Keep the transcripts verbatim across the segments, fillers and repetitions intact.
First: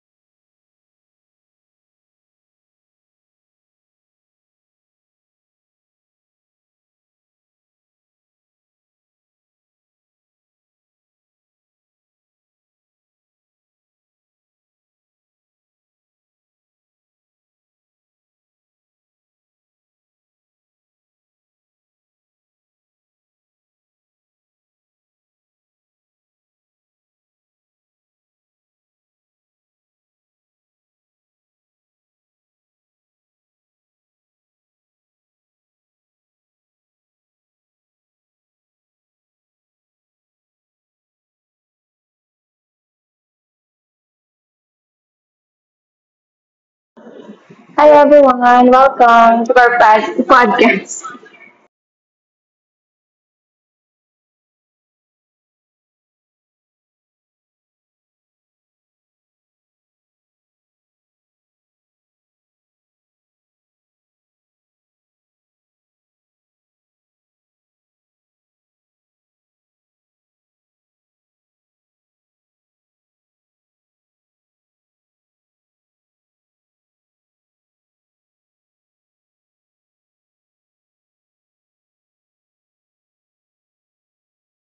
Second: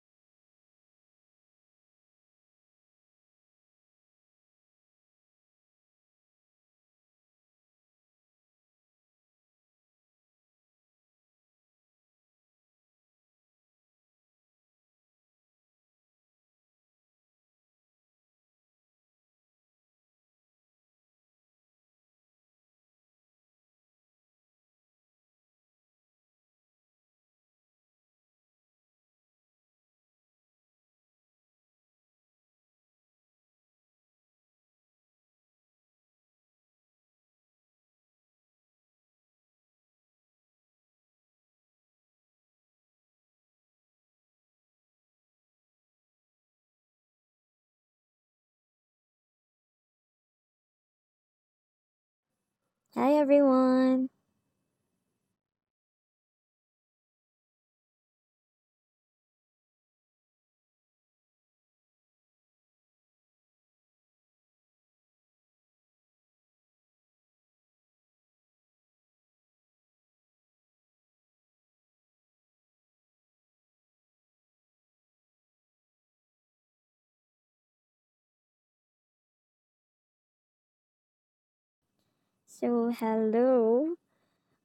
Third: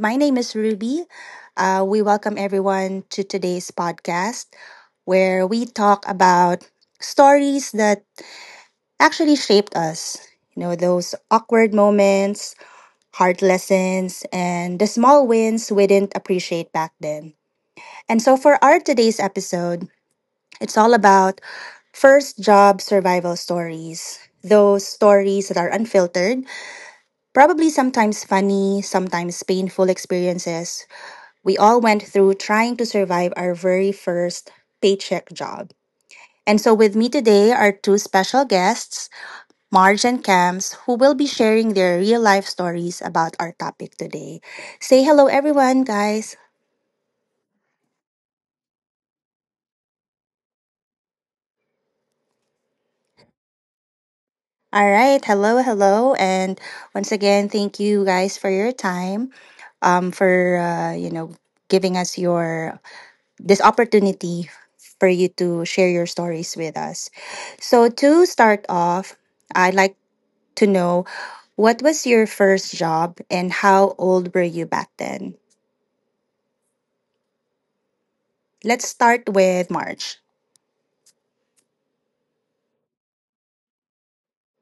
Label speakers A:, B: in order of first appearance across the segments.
A: my name is Ruby. Uh, we welcome everyone to today's podcast where we talk about stories that actually shaped us. You know, those awkward moments, hard lessons, and the small wins we didn't appreciate back then. And so, for our today's episode, it's all about first job survival stories. Those stories that are unfiltered, probably sometimes funny, sometimes painful experiences. We all went through trying to survive our very first paycheck job. And so, with me today are two special guests, Marge and Cams, who will be sharing their real life stories about our topic today. Say hello, everyone, guys.
B: Hi everyone, welcome to our pod- podcast.
C: Hi everyone.
A: All right. Hello, hello. And once again, thank you guys for your time, um, for, uh, you know, giving us your this opportunity for you to share your stories with us. So to start off, I'd like to know, what was your first job and how old were you back then? Let's start with March.
C: So hello.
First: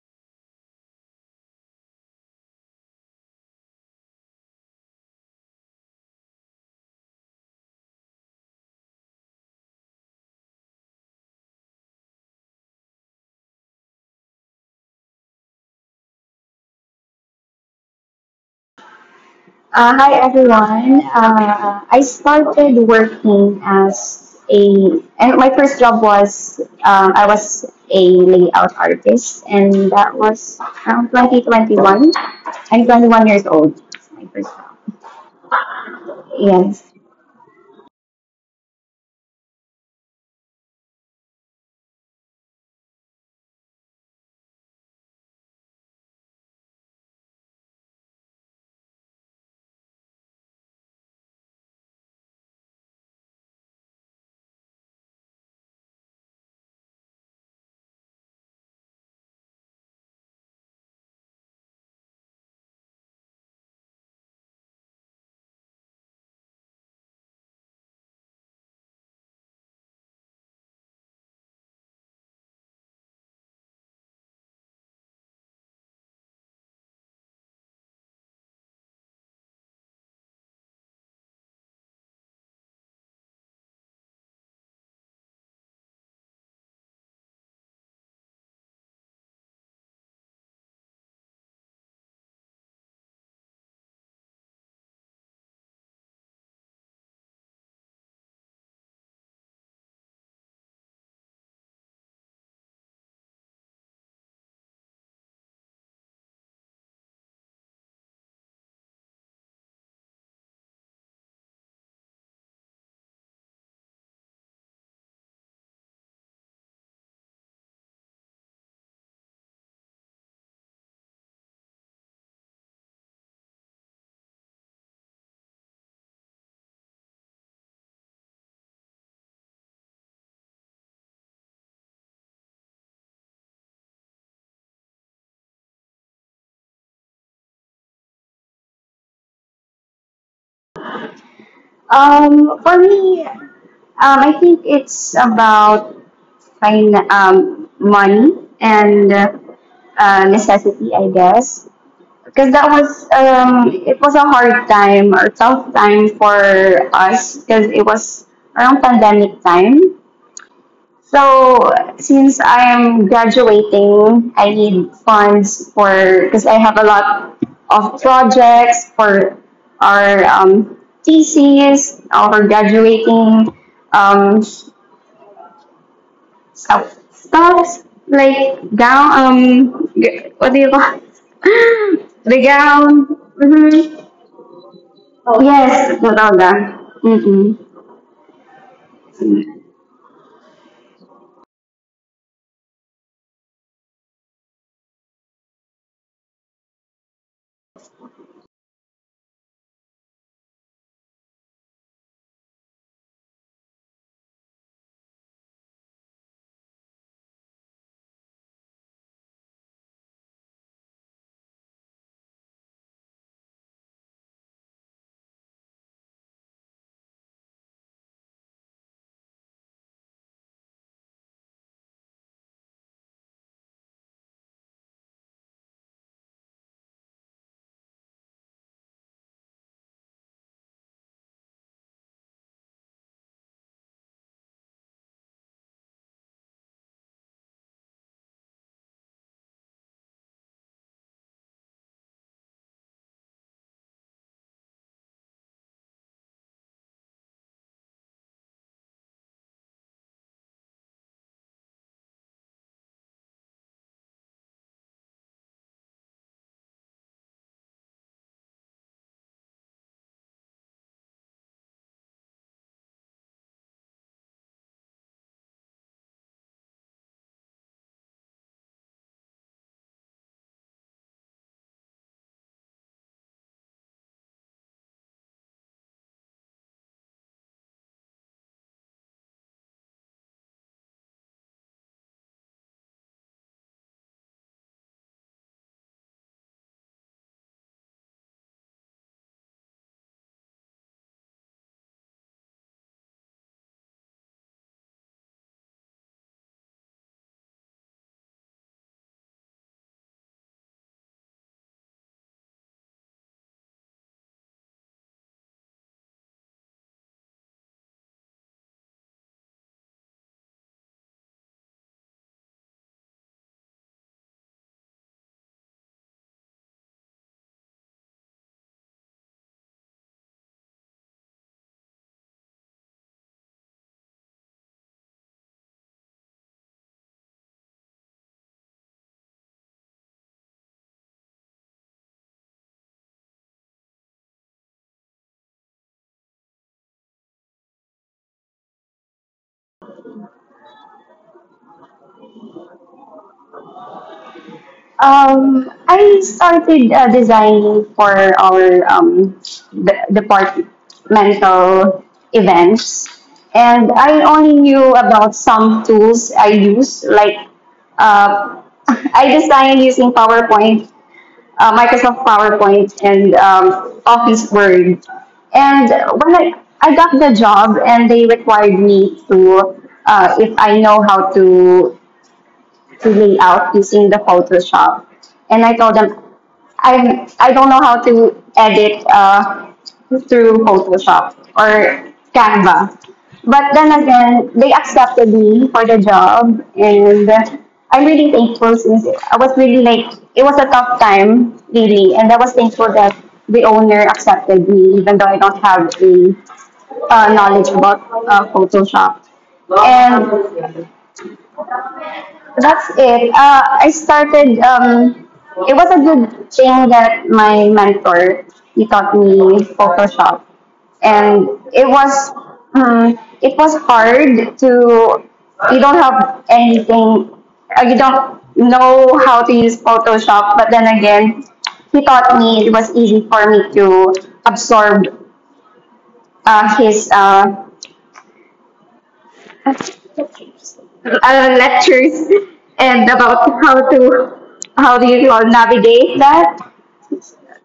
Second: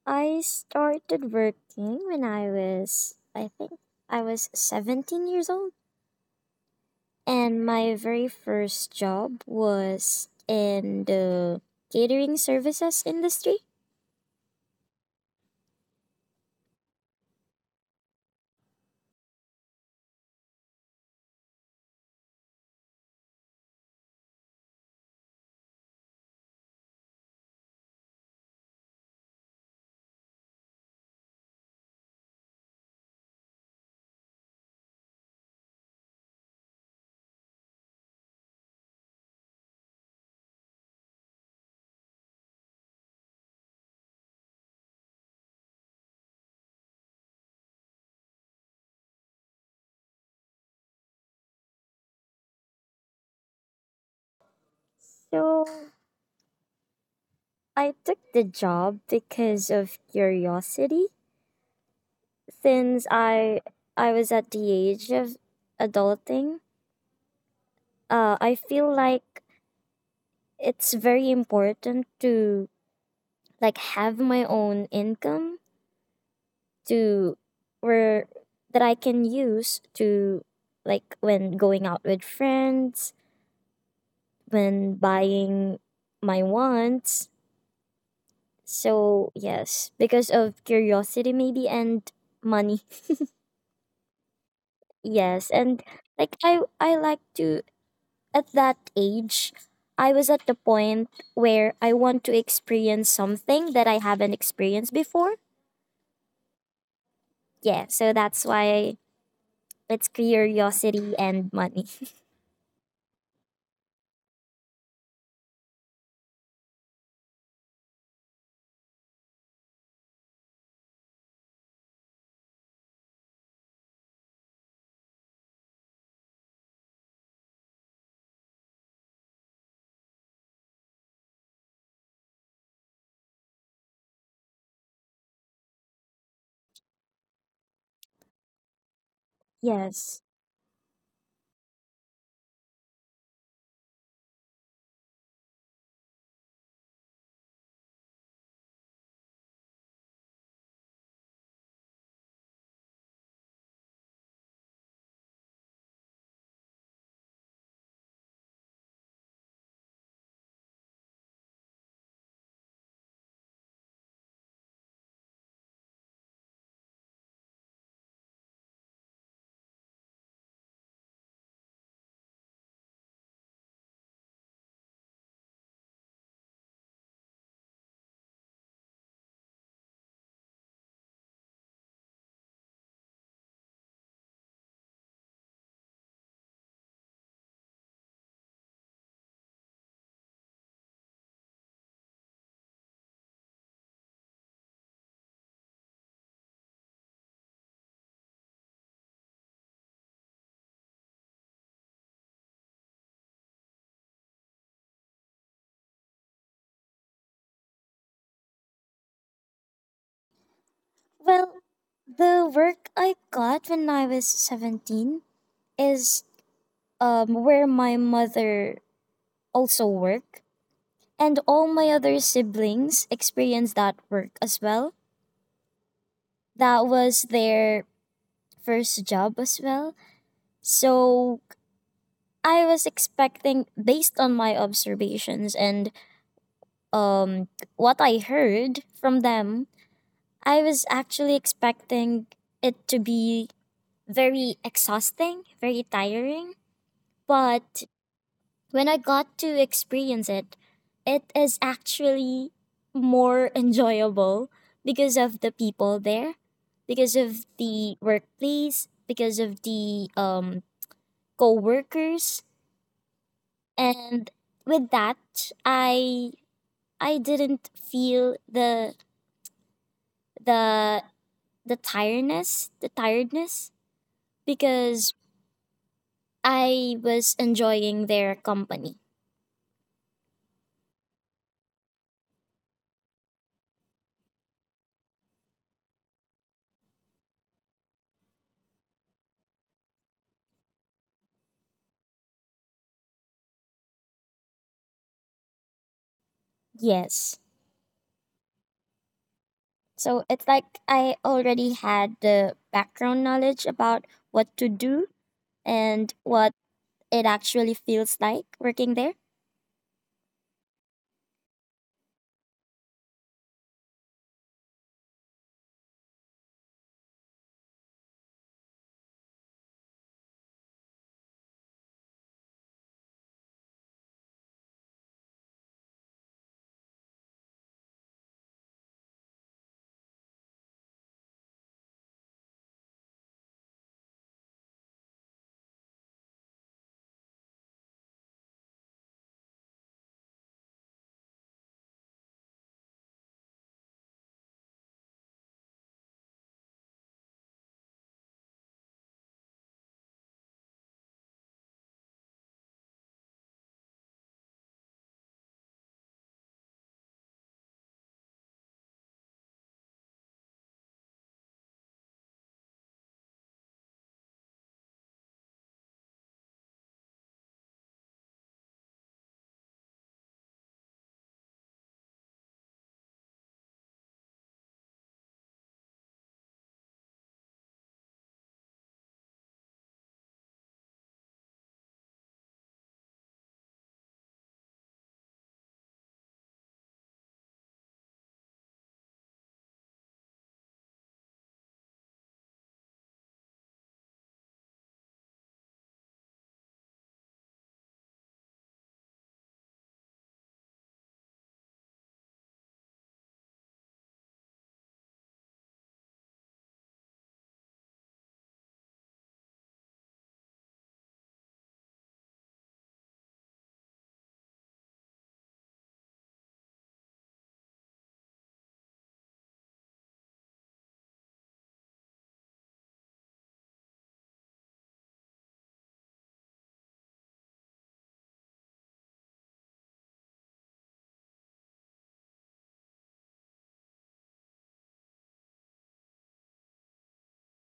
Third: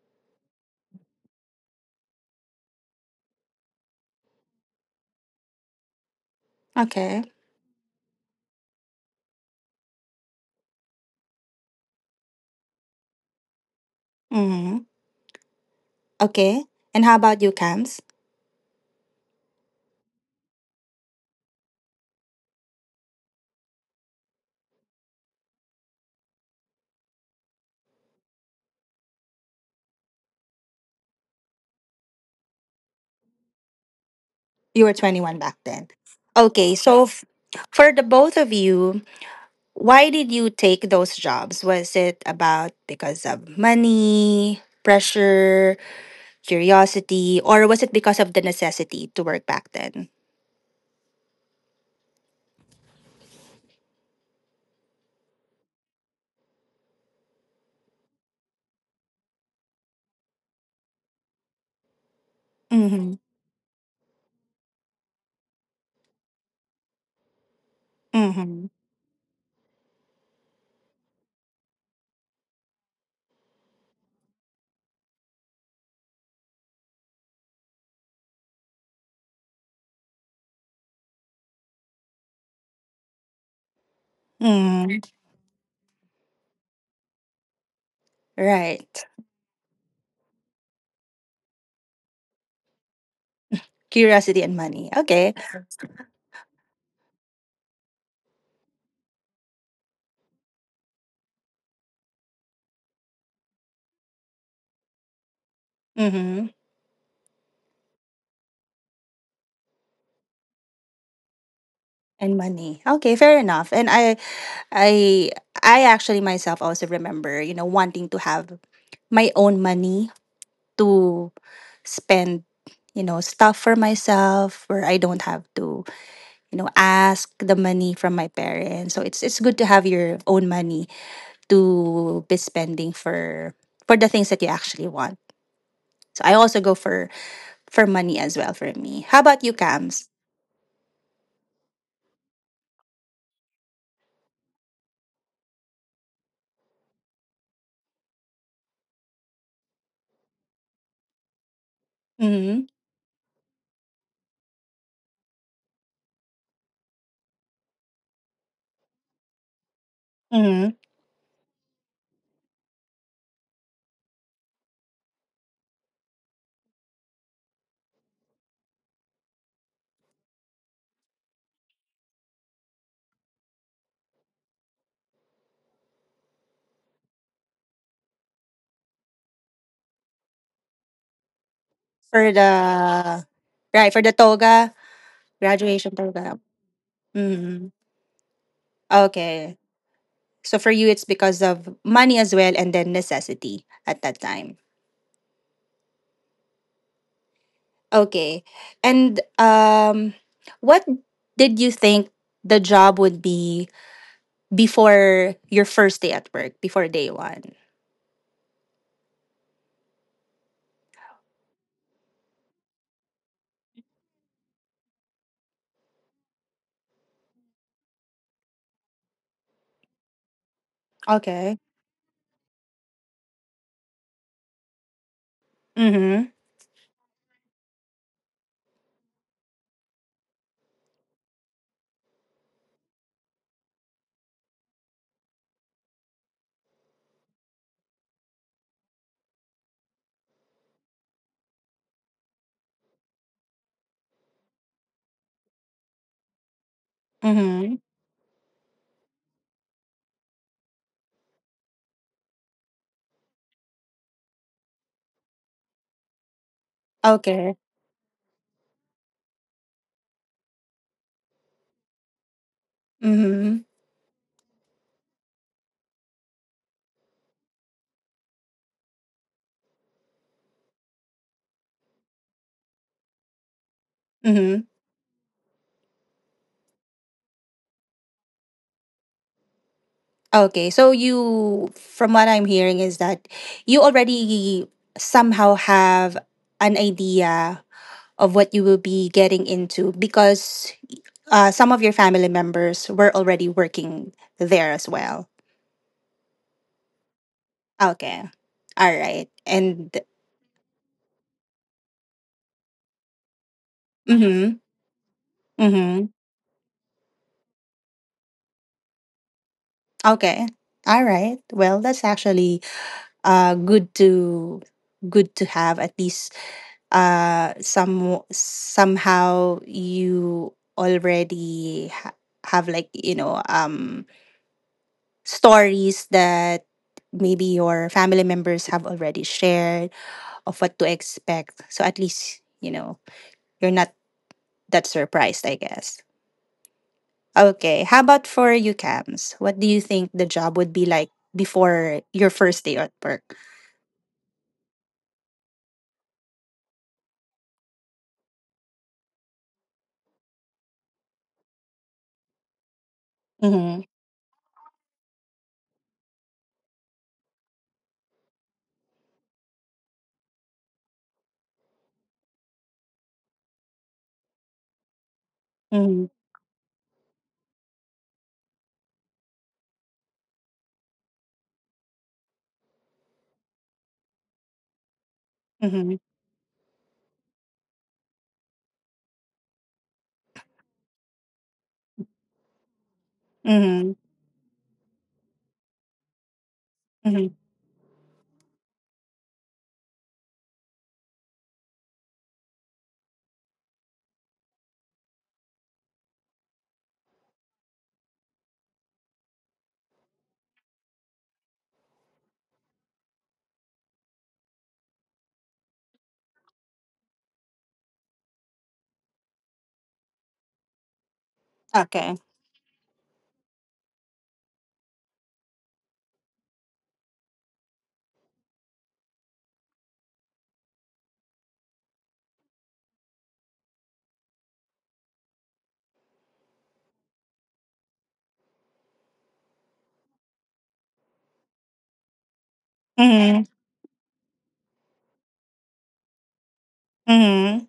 C: I started working when I was I think I was seventeen years old,
A: Okay.
C: and my very first job was in the catering services industry.
A: Mm-hmm. Okay. And how about you, Cams?
B: Uh, hi everyone. Uh, I started working as a, and my first job was um, I was a layout artist, and that was around twenty twenty-one. I'm twenty-one years old. It's my first
A: You were
B: job.
A: twenty-one back then. Okay.
B: Yes.
A: So, f- for the both of you, why did you take those jobs? Was it about because of money, pressure, curiosity, or was it because of the necessity to work back then?
C: So I took the job because of curiosity since
A: Mm-hmm.
C: I I was at the age of adulting. Uh I
A: Mm-hmm.
C: feel like it's very important to, like, have my own income to where that I can use to, like, when going out with friends, when
A: Mm-hmm.
C: buying my wants.
A: Right.
C: So, yes, because of curiosity maybe and money.
A: Curiosity and money. Okay.
C: Yes, and like I I like to, at that age, I was at the point where I want to experience something that I haven't experienced before.
A: Mm-hmm.
C: Yeah, so that's why. It's curiosity and money.
A: And money. Okay, fair enough. And I I I actually myself also remember, you know, wanting to have my own money to spend, you know, stuff for myself where I don't have to, you know, ask the money from my parents. So it's it's good to have your own money to be spending for for the things that you actually want. So I also go for for money as well for me. How about you, Cams?
C: Yes.
B: Um, for me, um, I think it's about fin- um, money and uh, necessity, I guess. Because that
A: Hmm.
B: was um It was a hard time or tough time for us because it was around pandemic time.
A: Hmm.
B: So since I am graduating, I need funds for because I have a lot of projects for our um, thesis, our graduating um, stuff, stuff like gown um g- what do you call it?
A: For
B: The gown.
A: the right,
B: Mm-hmm.
A: for the toga,
B: Oh,
A: graduation
B: yes,
A: toga.
B: Mataga. Mm-mm.
A: Mm. Okay. So for you it's because of money as well and then necessity at that time. Okay. And um what did you think the job would be before your first day at work, before day one?
C: Well, the work I got when I was seventeen is, um, where my mother also worked, and
A: Okay.
C: all my other siblings experienced that work as well.
A: Mhm.
C: That was their first job as well. So I was expecting, based on my observations and, um, what I heard from them, I was actually expecting it to be very exhausting, very tiring.
A: Mhm.
C: But when I got to experience it, it is actually more enjoyable because of the people there, because of
A: Okay.
C: the workplace, because of the, um, co workers.
A: Mhm.
C: And with that, I I didn't feel the the the tiredness, the tiredness
A: Mhm.
C: because I was enjoying their company.
A: Okay, so you, from what I'm hearing, is that you already somehow have an idea of what you will be getting into because uh, some of your family members were already working there as well.
C: Yes.
A: Okay, all right, and
C: So it's like I already had the background knowledge about what
A: mm-hmm,
C: to do
A: mm-hmm.
C: and what it actually feels like working there.
A: Okay, all right. Well, that's actually uh good to good to have at least uh some somehow you already ha- have, like, you know um stories that maybe your family members have already shared of what to expect, so at least, you know, you're not that surprised, I guess. Okay, how about for you, Cams, what do you think the job would be like before your first day at work?
B: Um, I started uh, designing for our um, de- departmental events,
A: Mm-hmm,
B: and I only knew about some tools I use. Like, uh, I designed using PowerPoint, uh, Microsoft PowerPoint, and um, Office Word. And
A: mm-hmm,
B: when I, I got the job, and they required me to, uh, if I know how to to lay out using the Photoshop. And I told
A: mm-hmm,
B: them, I I don't know how to edit uh, through Photoshop or Canva. But
A: mm-hmm,
B: then again, they accepted me for the job,
A: mm-hmm.
B: and I'm really thankful since I was really like it was a tough time really, and I was thankful that the owner accepted me even though I don't have a uh, knowledge about uh, Photoshop. And that's it. Uh, I started. Um, it was a good thing that my mentor he taught me Photoshop, and it
A: Okay.
B: was um, it was hard to. You don't have anything. Uh, you don't know how to use Photoshop, but then again, he taught me. It was easy for me to absorb uh, his uh, uh, lectures and
A: Mm-hmm,
B: about how to how do you all navigate that.
A: mm-hmm.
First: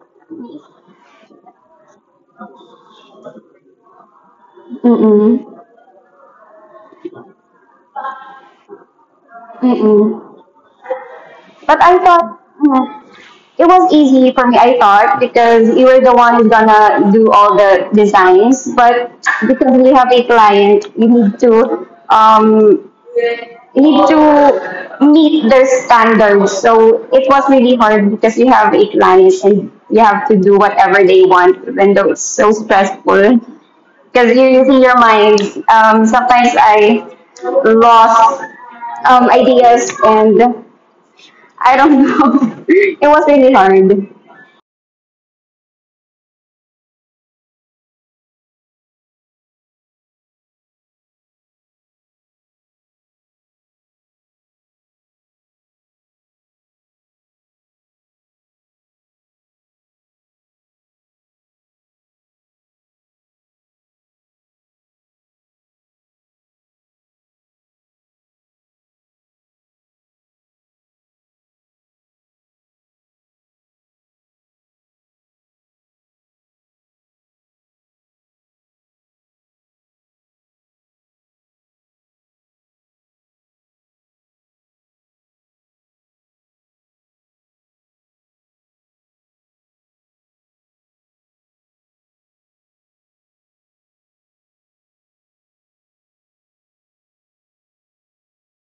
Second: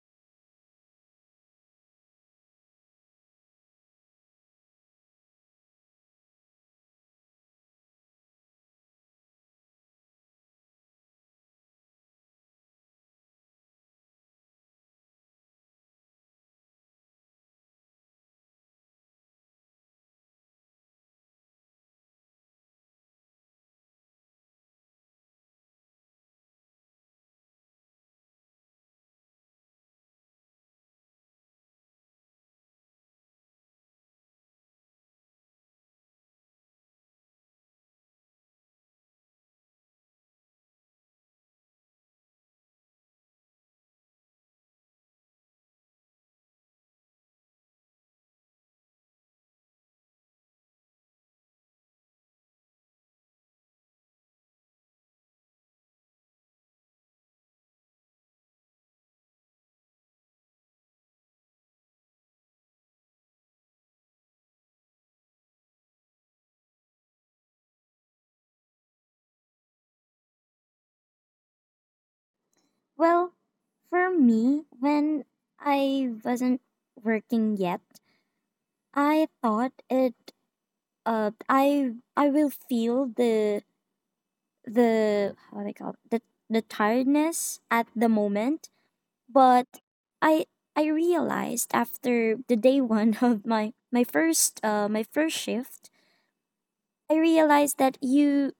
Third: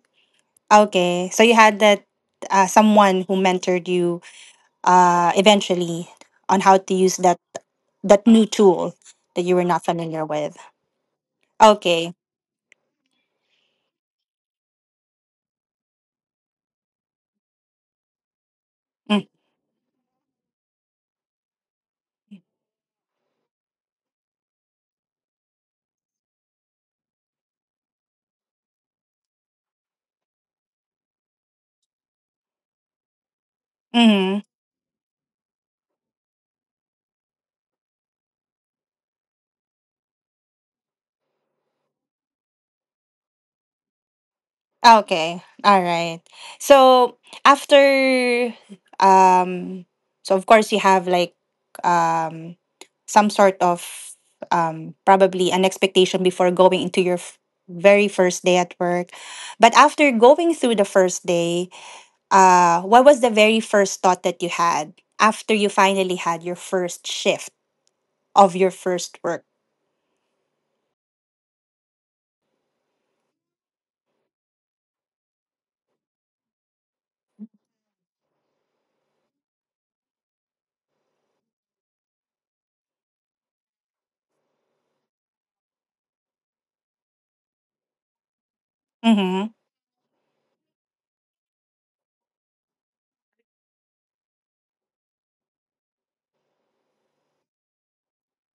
A: Okay, so you had that uh, someone who mentored you
B: Mm-mm.
A: uh, eventually on how to use that that new tool that you were not
B: Mm-mm.
A: familiar with.
B: But I
A: Okay.
B: thought mm, it was easy for me. I thought because you were the one who's gonna do all the designs, but
A: mm,
B: because we have a client, you need to um need to meet their standards. So it was really hard because you have eight clients and you have to do whatever they want, even though it's so stressful. Because
A: Mm-hmm.
B: you're using your mind. Um, sometimes I lost um, ideas and I don't know. It was really hard.
A: Okay. All right. So after um so of course you have like um some sort of um probably an expectation before going into your f- very first day at work. But after going through the first day, uh, what was the very first thought that you had after you finally had your first shift of your first work?
C: Well, for me, when I wasn't working yet, I thought it uh I I will feel the the how do they call it? the the tiredness at the moment.
A: Mm-hmm.
C: But I I realized after the day one of my my first uh my first shift. I realized that you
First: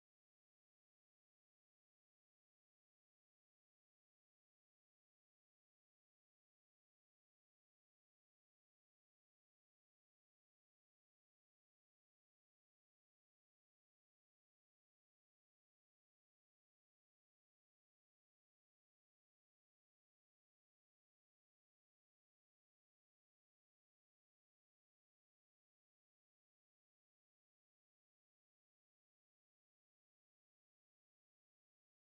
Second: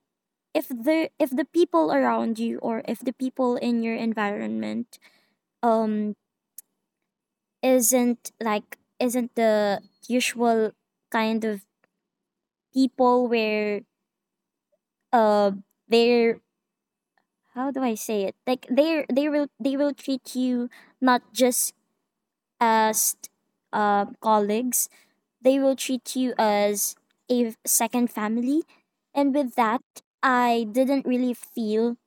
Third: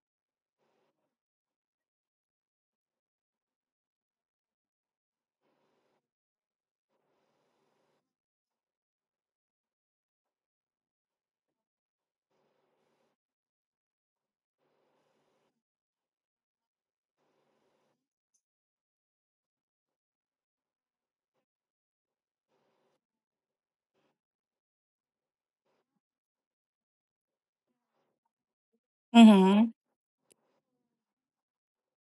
C: if the if the people around you, or if the people in your environment, um isn't, like, isn't the usual kind of people where, uh they're, how do I say it, like, they're, they will they will treat you not just as, uh, colleagues. They will treat you as a second family, and with
A: Mm-hmm.
C: that, I didn't really feel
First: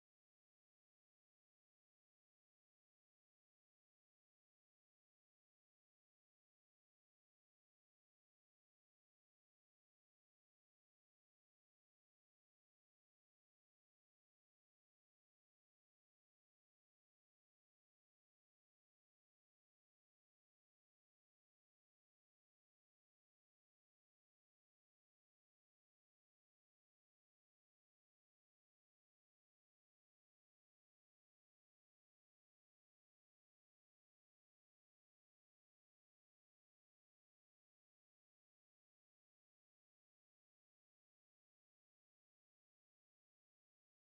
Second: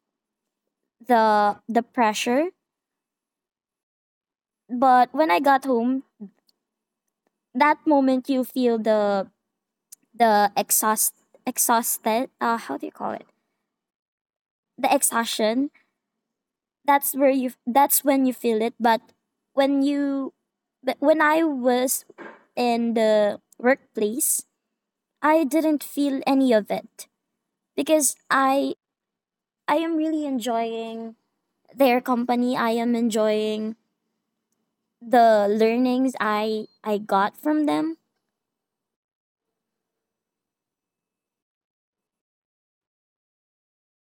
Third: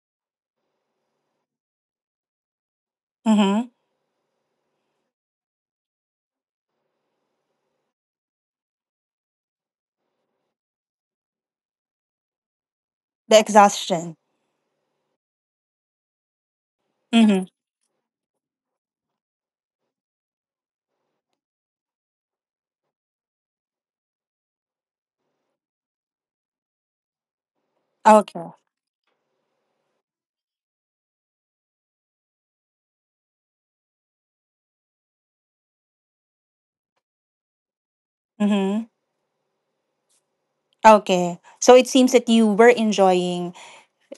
C: the the pressure.
A: Mm-hmm.
C: But when I got home, that moment you feel the the exhaust exhausted. Uh, how do you call it?
A: The exhaustion.
C: The exhaustion. That's where
A: Mm-hmm.
C: you. That's when you feel it. But when you, but when I was in the workplace, I didn't feel any of it because
A: Okay.
C: I I am really enjoying their company. I am enjoying the learnings I I got from them.
A: Mm-hmm. Okay. So it seems that you were enjoying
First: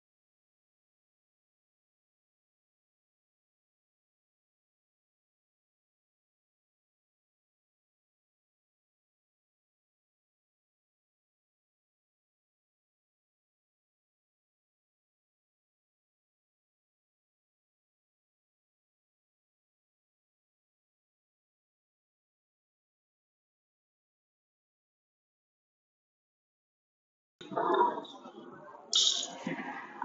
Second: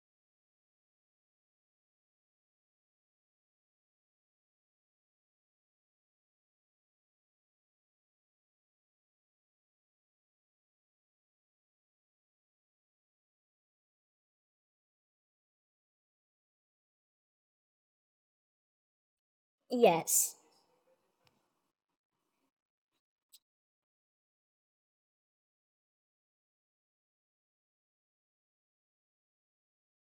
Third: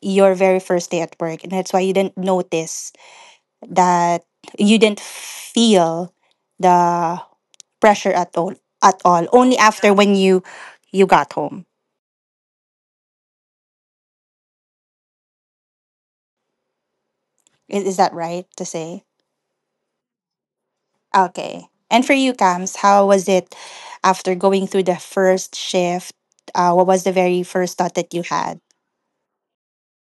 A: your very first day at work, and that's why you didn't notice that you didn't feel the pressure at all. At all. Only after when you you got home. Is, is that right to say?
C: Yes.
A: Okay. And for you, Cams, how was it after going through the first shift? Uh, what was the very first thought that you had?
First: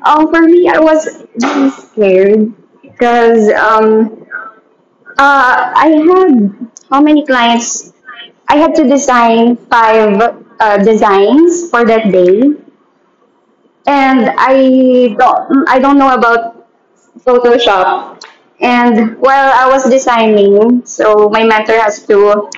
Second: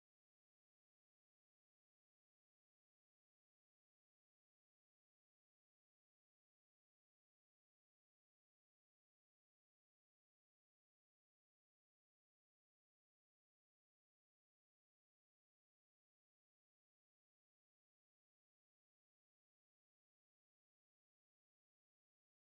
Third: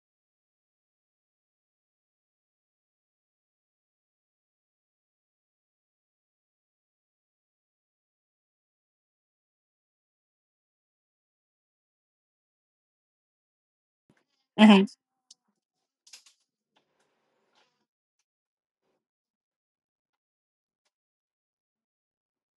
B: Um, for me, I was really scared because um, Uh, I had how many clients? I had to design five uh, designs for that day, and
A: Mm-hmm.
B: I don't I don't know about Photoshop. And while I was designing, so my mentor has to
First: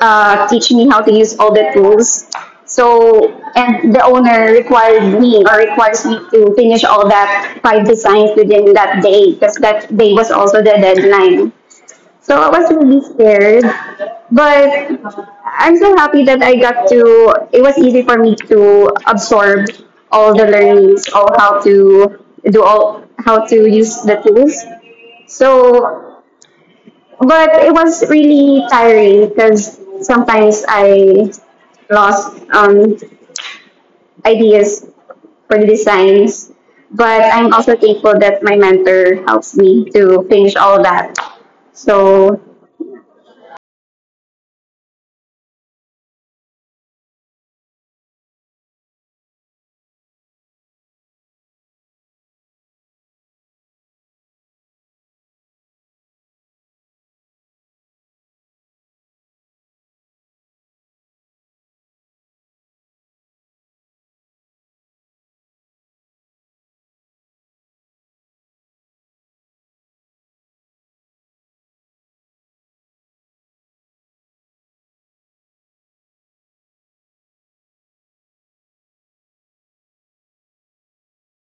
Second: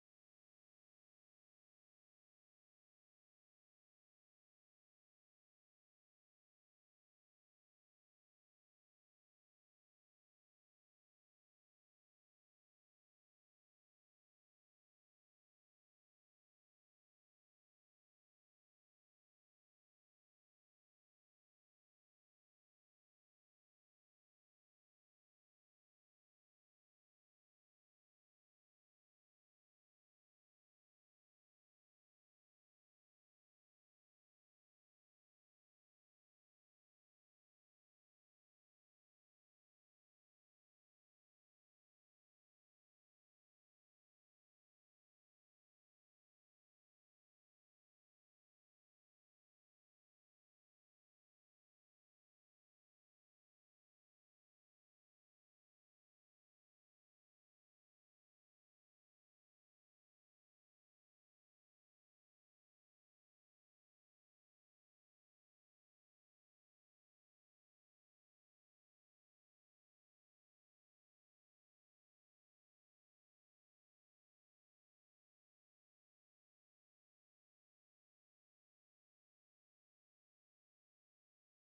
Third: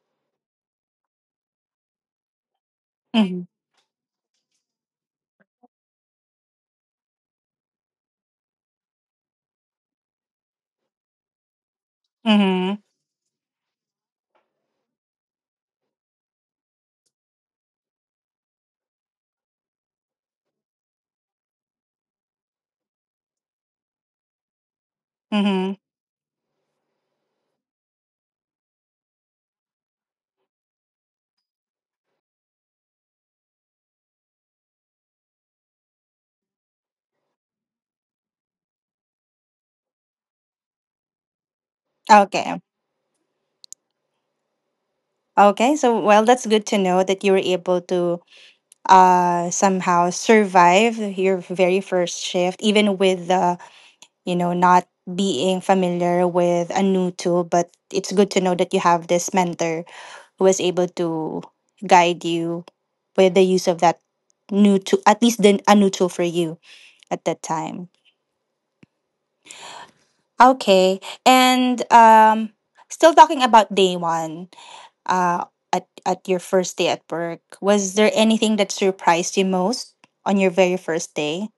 B: uh, teach me how to use all the tools. So
A: Mm-hmm.
B: and the owner required me or requires me to finish all that five designs within that day because that day was also the deadline. So I was
A: Mm-hmm.
B: really scared, but I'm so happy that I got to. It was easy for me to absorb all the learnings, all how to do all how to use the tools.
A: Mm-hmm.
B: So, but it was really tiring because sometimes I lost um, ideas for the designs. But I'm also thankful that my mentor helps me to finish all that. So
A: Okay. Okay. So, well, that's good to know that you were able to uh, somehow survive your very first shift, even with the, you know, not being familiar with a new tool. But it's good to know that you have this mentor who was able to guide you with the use of that new tool, at least the, a new tool for you at that time. Okay, and um, still talking about day one, uh, at at your first day at work, was there anything that surprised you most on your very first day?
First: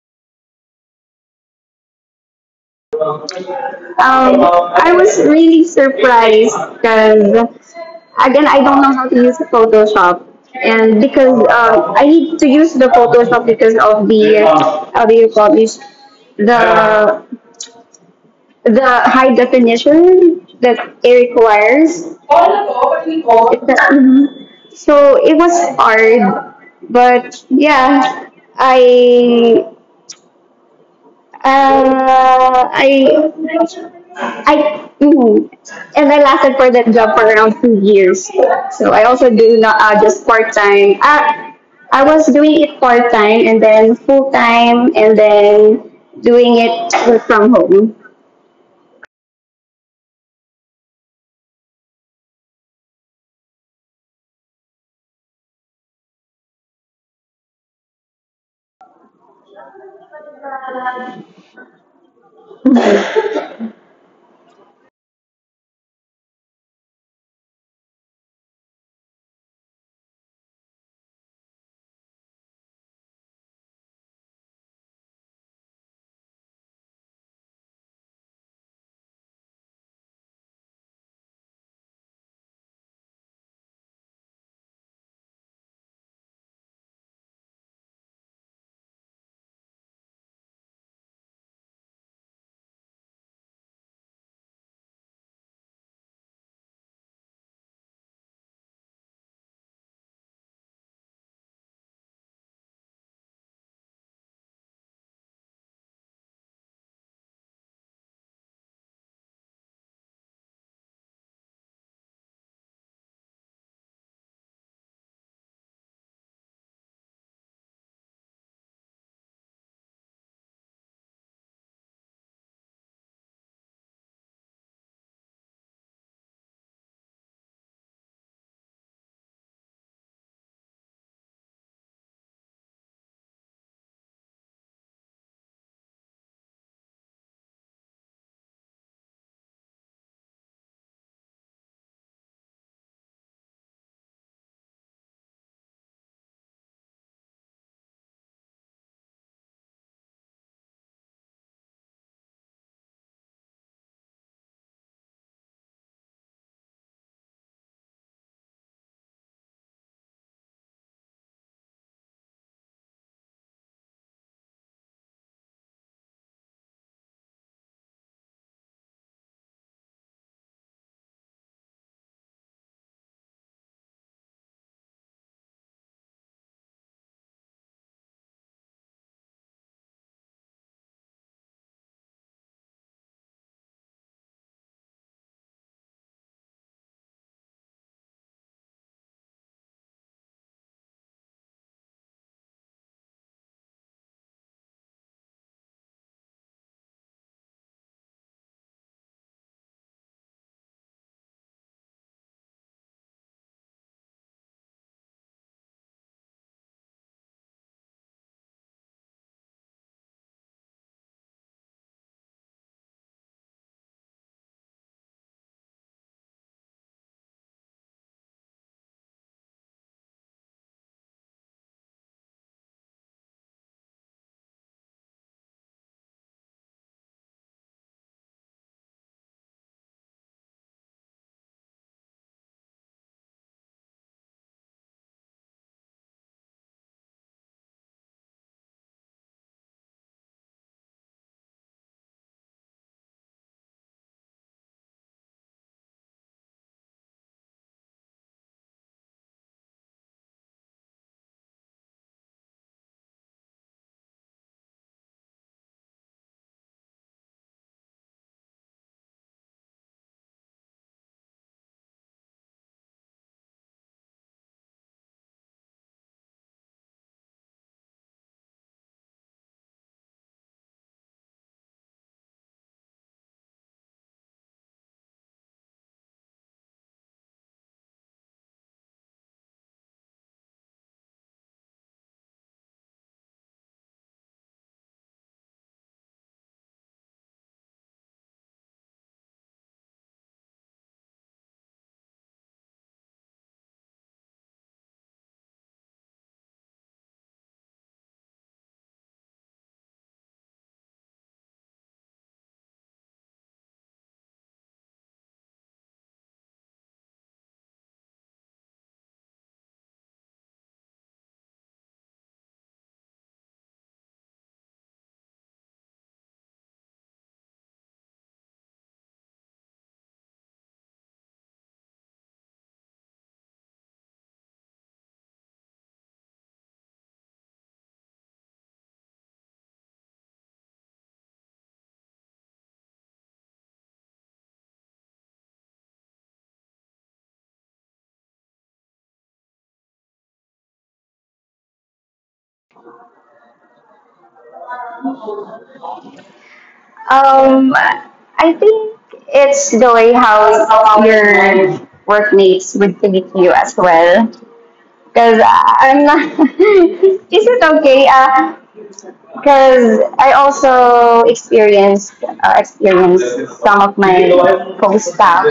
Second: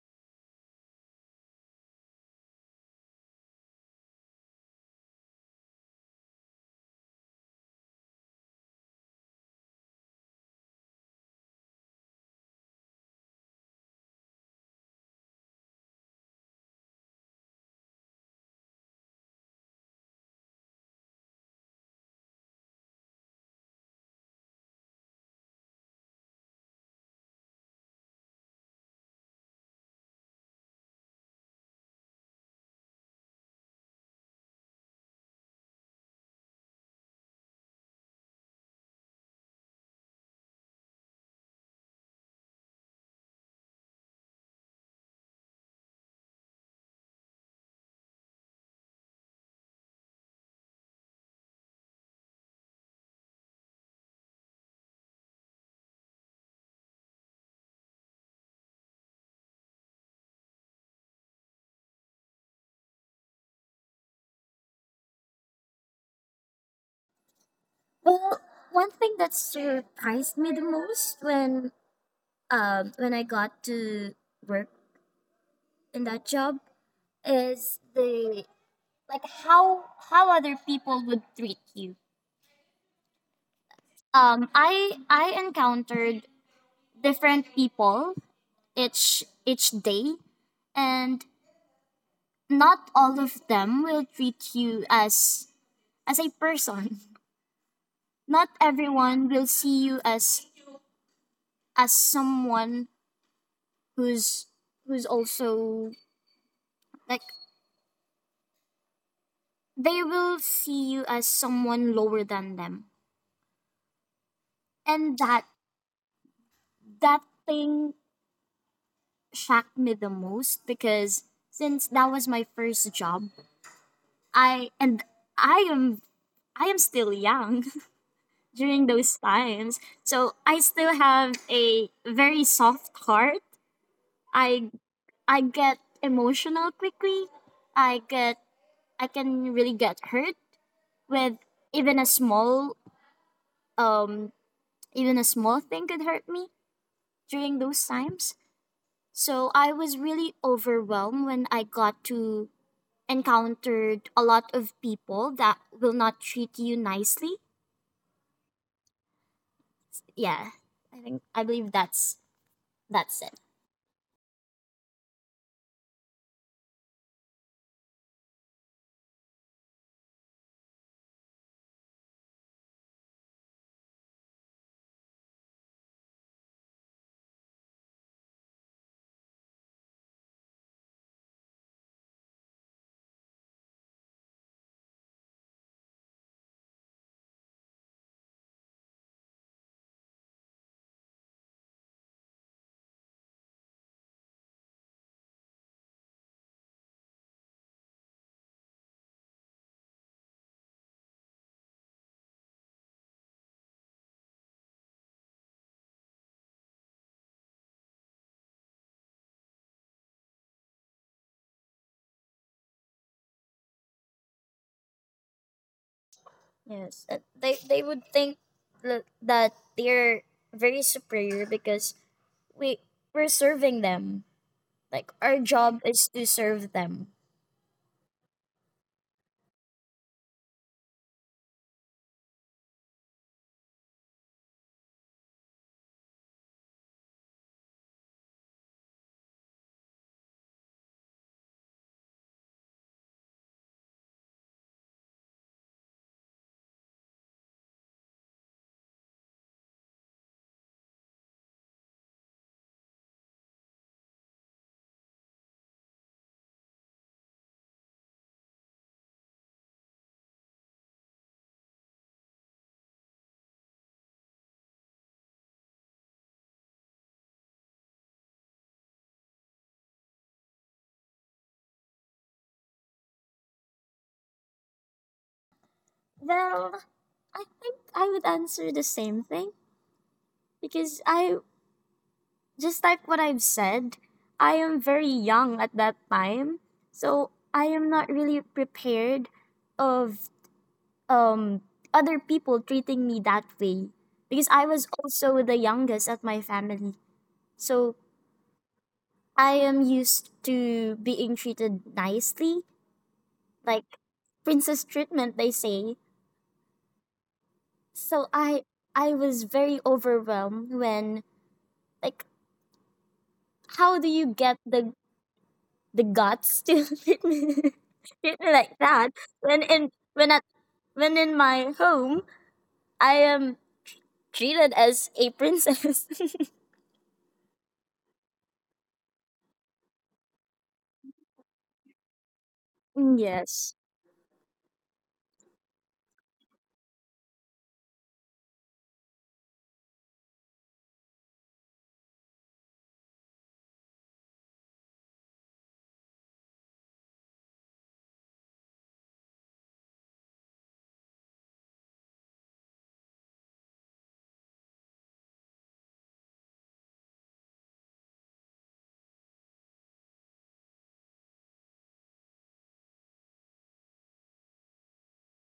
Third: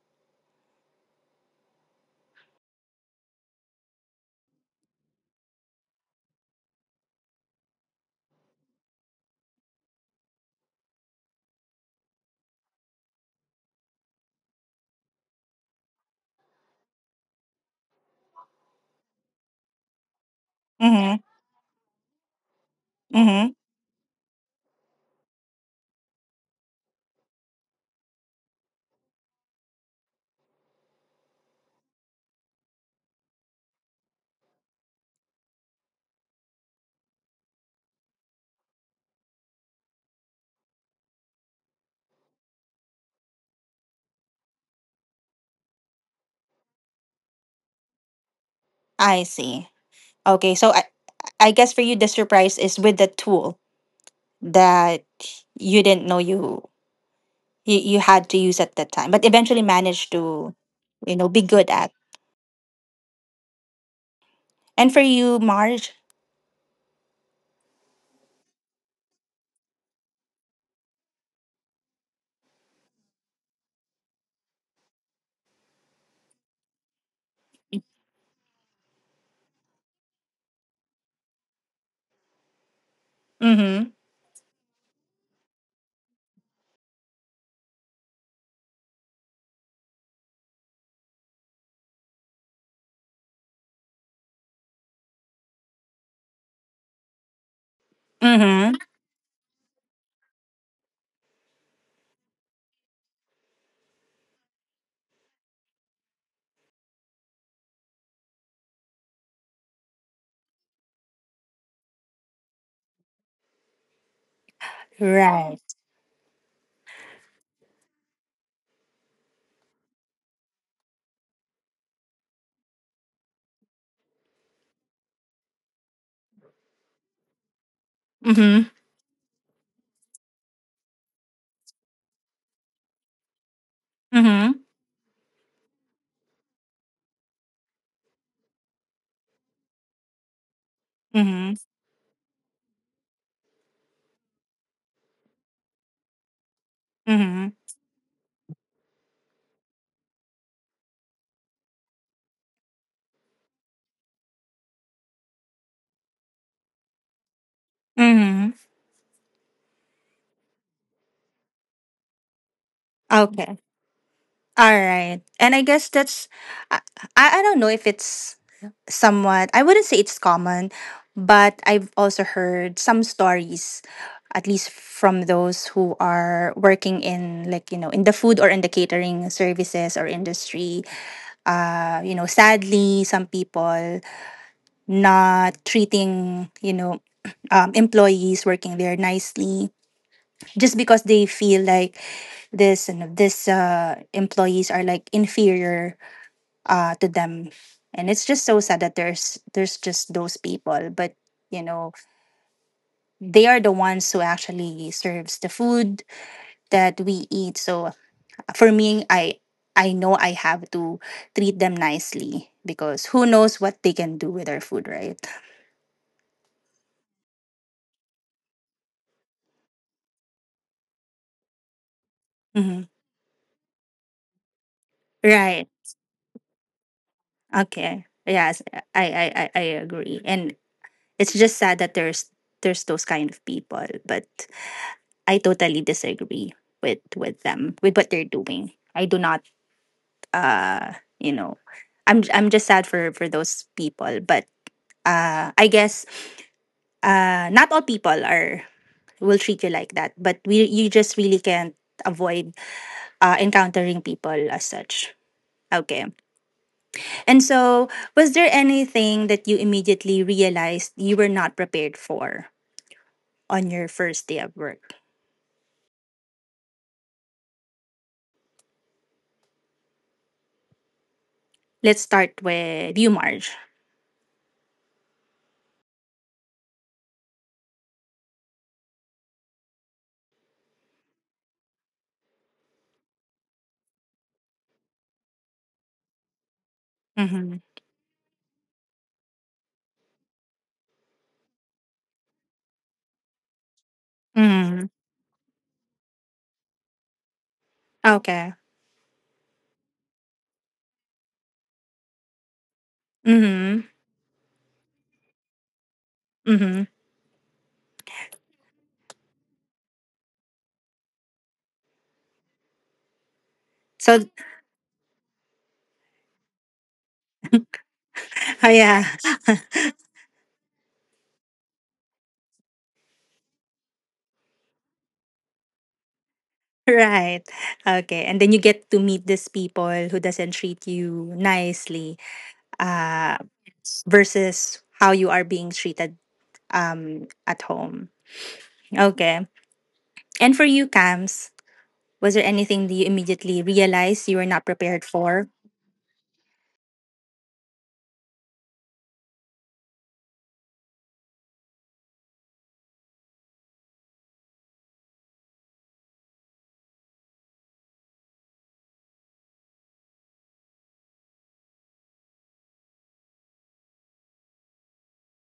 B: Um, I was really surprised because, again, I don't know how to use Photoshop. And because uh, I need to use the Photoshop because of the, uh, how do you call this, the, the high definition that it
A: Mm-hmm.
B: requires. It's
A: Mm-hmm.
B: a- mm-hmm. So it was hard, but yeah, I uh, I I mm, and I lasted for that job for around two years. So I also do not uh, just part time. I I was doing it part time and then full time and then doing it work from home.
A: I see. Okay, so I I guess for you the surprise is with the tool that you didn't know you you, you had to use at that time, but eventually managed to, you know, be good at. And for you, Marge?
C: Well, one thing that surprised me the most when um when I got to work in that job is the like how how other people would treat you.
A: Mm-hmm.
C: Um I I encountered different people each each day, and not all of them will treat you as as a person. Not
A: Mm-hmm.
C: everyone will see you as as someone who's who's also. Like, they will see you as someone lower than them. And that
A: Right.
C: that thing shocked me the most because since that was my first job, I and I am I am still young
A: Mm-hmm.
C: during those times. So I still have a very soft heart.
A: Mm-hmm.
C: I I get emotional quickly. I get I can really get hurt with
A: Mm-hmm.
C: even a small um even a small thing could hurt me.
A: Mm-hmm.
C: During those times. So I was really overwhelmed when I got to encountered a lot of people that will not treat you nicely.
A: Mm-hmm.
C: Yeah, I think I believe that's that's it.
A: Okay. All right. And I guess that's I, I I don't know if it's somewhat, I wouldn't say it's common, but I've also heard some stories, at least from those who are working in, like, you know, in the food or in the catering services or industry. Uh, you know, sadly, some people not treating, you know, um, employees working there nicely just because they feel like this and this uh, employees are like inferior uh, to them. And it's just so sad that there's there's just those people, but you know, they are the ones who actually serves the food that we eat. So for me, i I know I have to treat them nicely because who knows what they can do with our food, right?
C: Yes, uh, they they would think l- that they're very superior because we
A: Hmm.
C: we're serving them. Like our
A: Right.
C: job is to serve them.
A: Okay, yes. I, I i i agree, and it's just sad that there's there's those kind of people, but I totally disagree with with them, with what they're doing. I do not uh you know i'm j- I'm just sad for for those people, but uh I guess uh not all people are will treat you like that. But we, you just really can't avoid uh, encountering people as such. Okay. And so, was there anything that you immediately realized you were not prepared for on your first day of work? Let's start with you, Marge.
C: Well, I think I would answer the same thing because I, just like what I've said, I am very young at that time. So
A: Mm-hmm.
C: I am not really prepared of um other people treating me that way because I was
A: Mm-hmm.
C: also the youngest at my family. So
A: Okay.
C: I am used to being treated nicely,
A: Mm-hmm.
C: like princess treatment they say.
A: Mm-hmm.
C: So I I was very overwhelmed when, like, how do
A: So,
C: you get the the guts to treat me, treat me
A: oh,
C: like
A: yeah,
C: that when in when at when in my home I am treated as a princess.
A: right. Okay. And then you get to meet these people who doesn't treat you nicely, uh,
C: Yes.
A: versus how you are being treated um, at home. Okay. And for you, Cams, was there anything that you immediately realized you were not prepared for?
B: Um, I think it's the way how your workmates would treat you as well. Because I'm not. Is it okay? Uh, because I also experienced uh, experienced some of my co-staff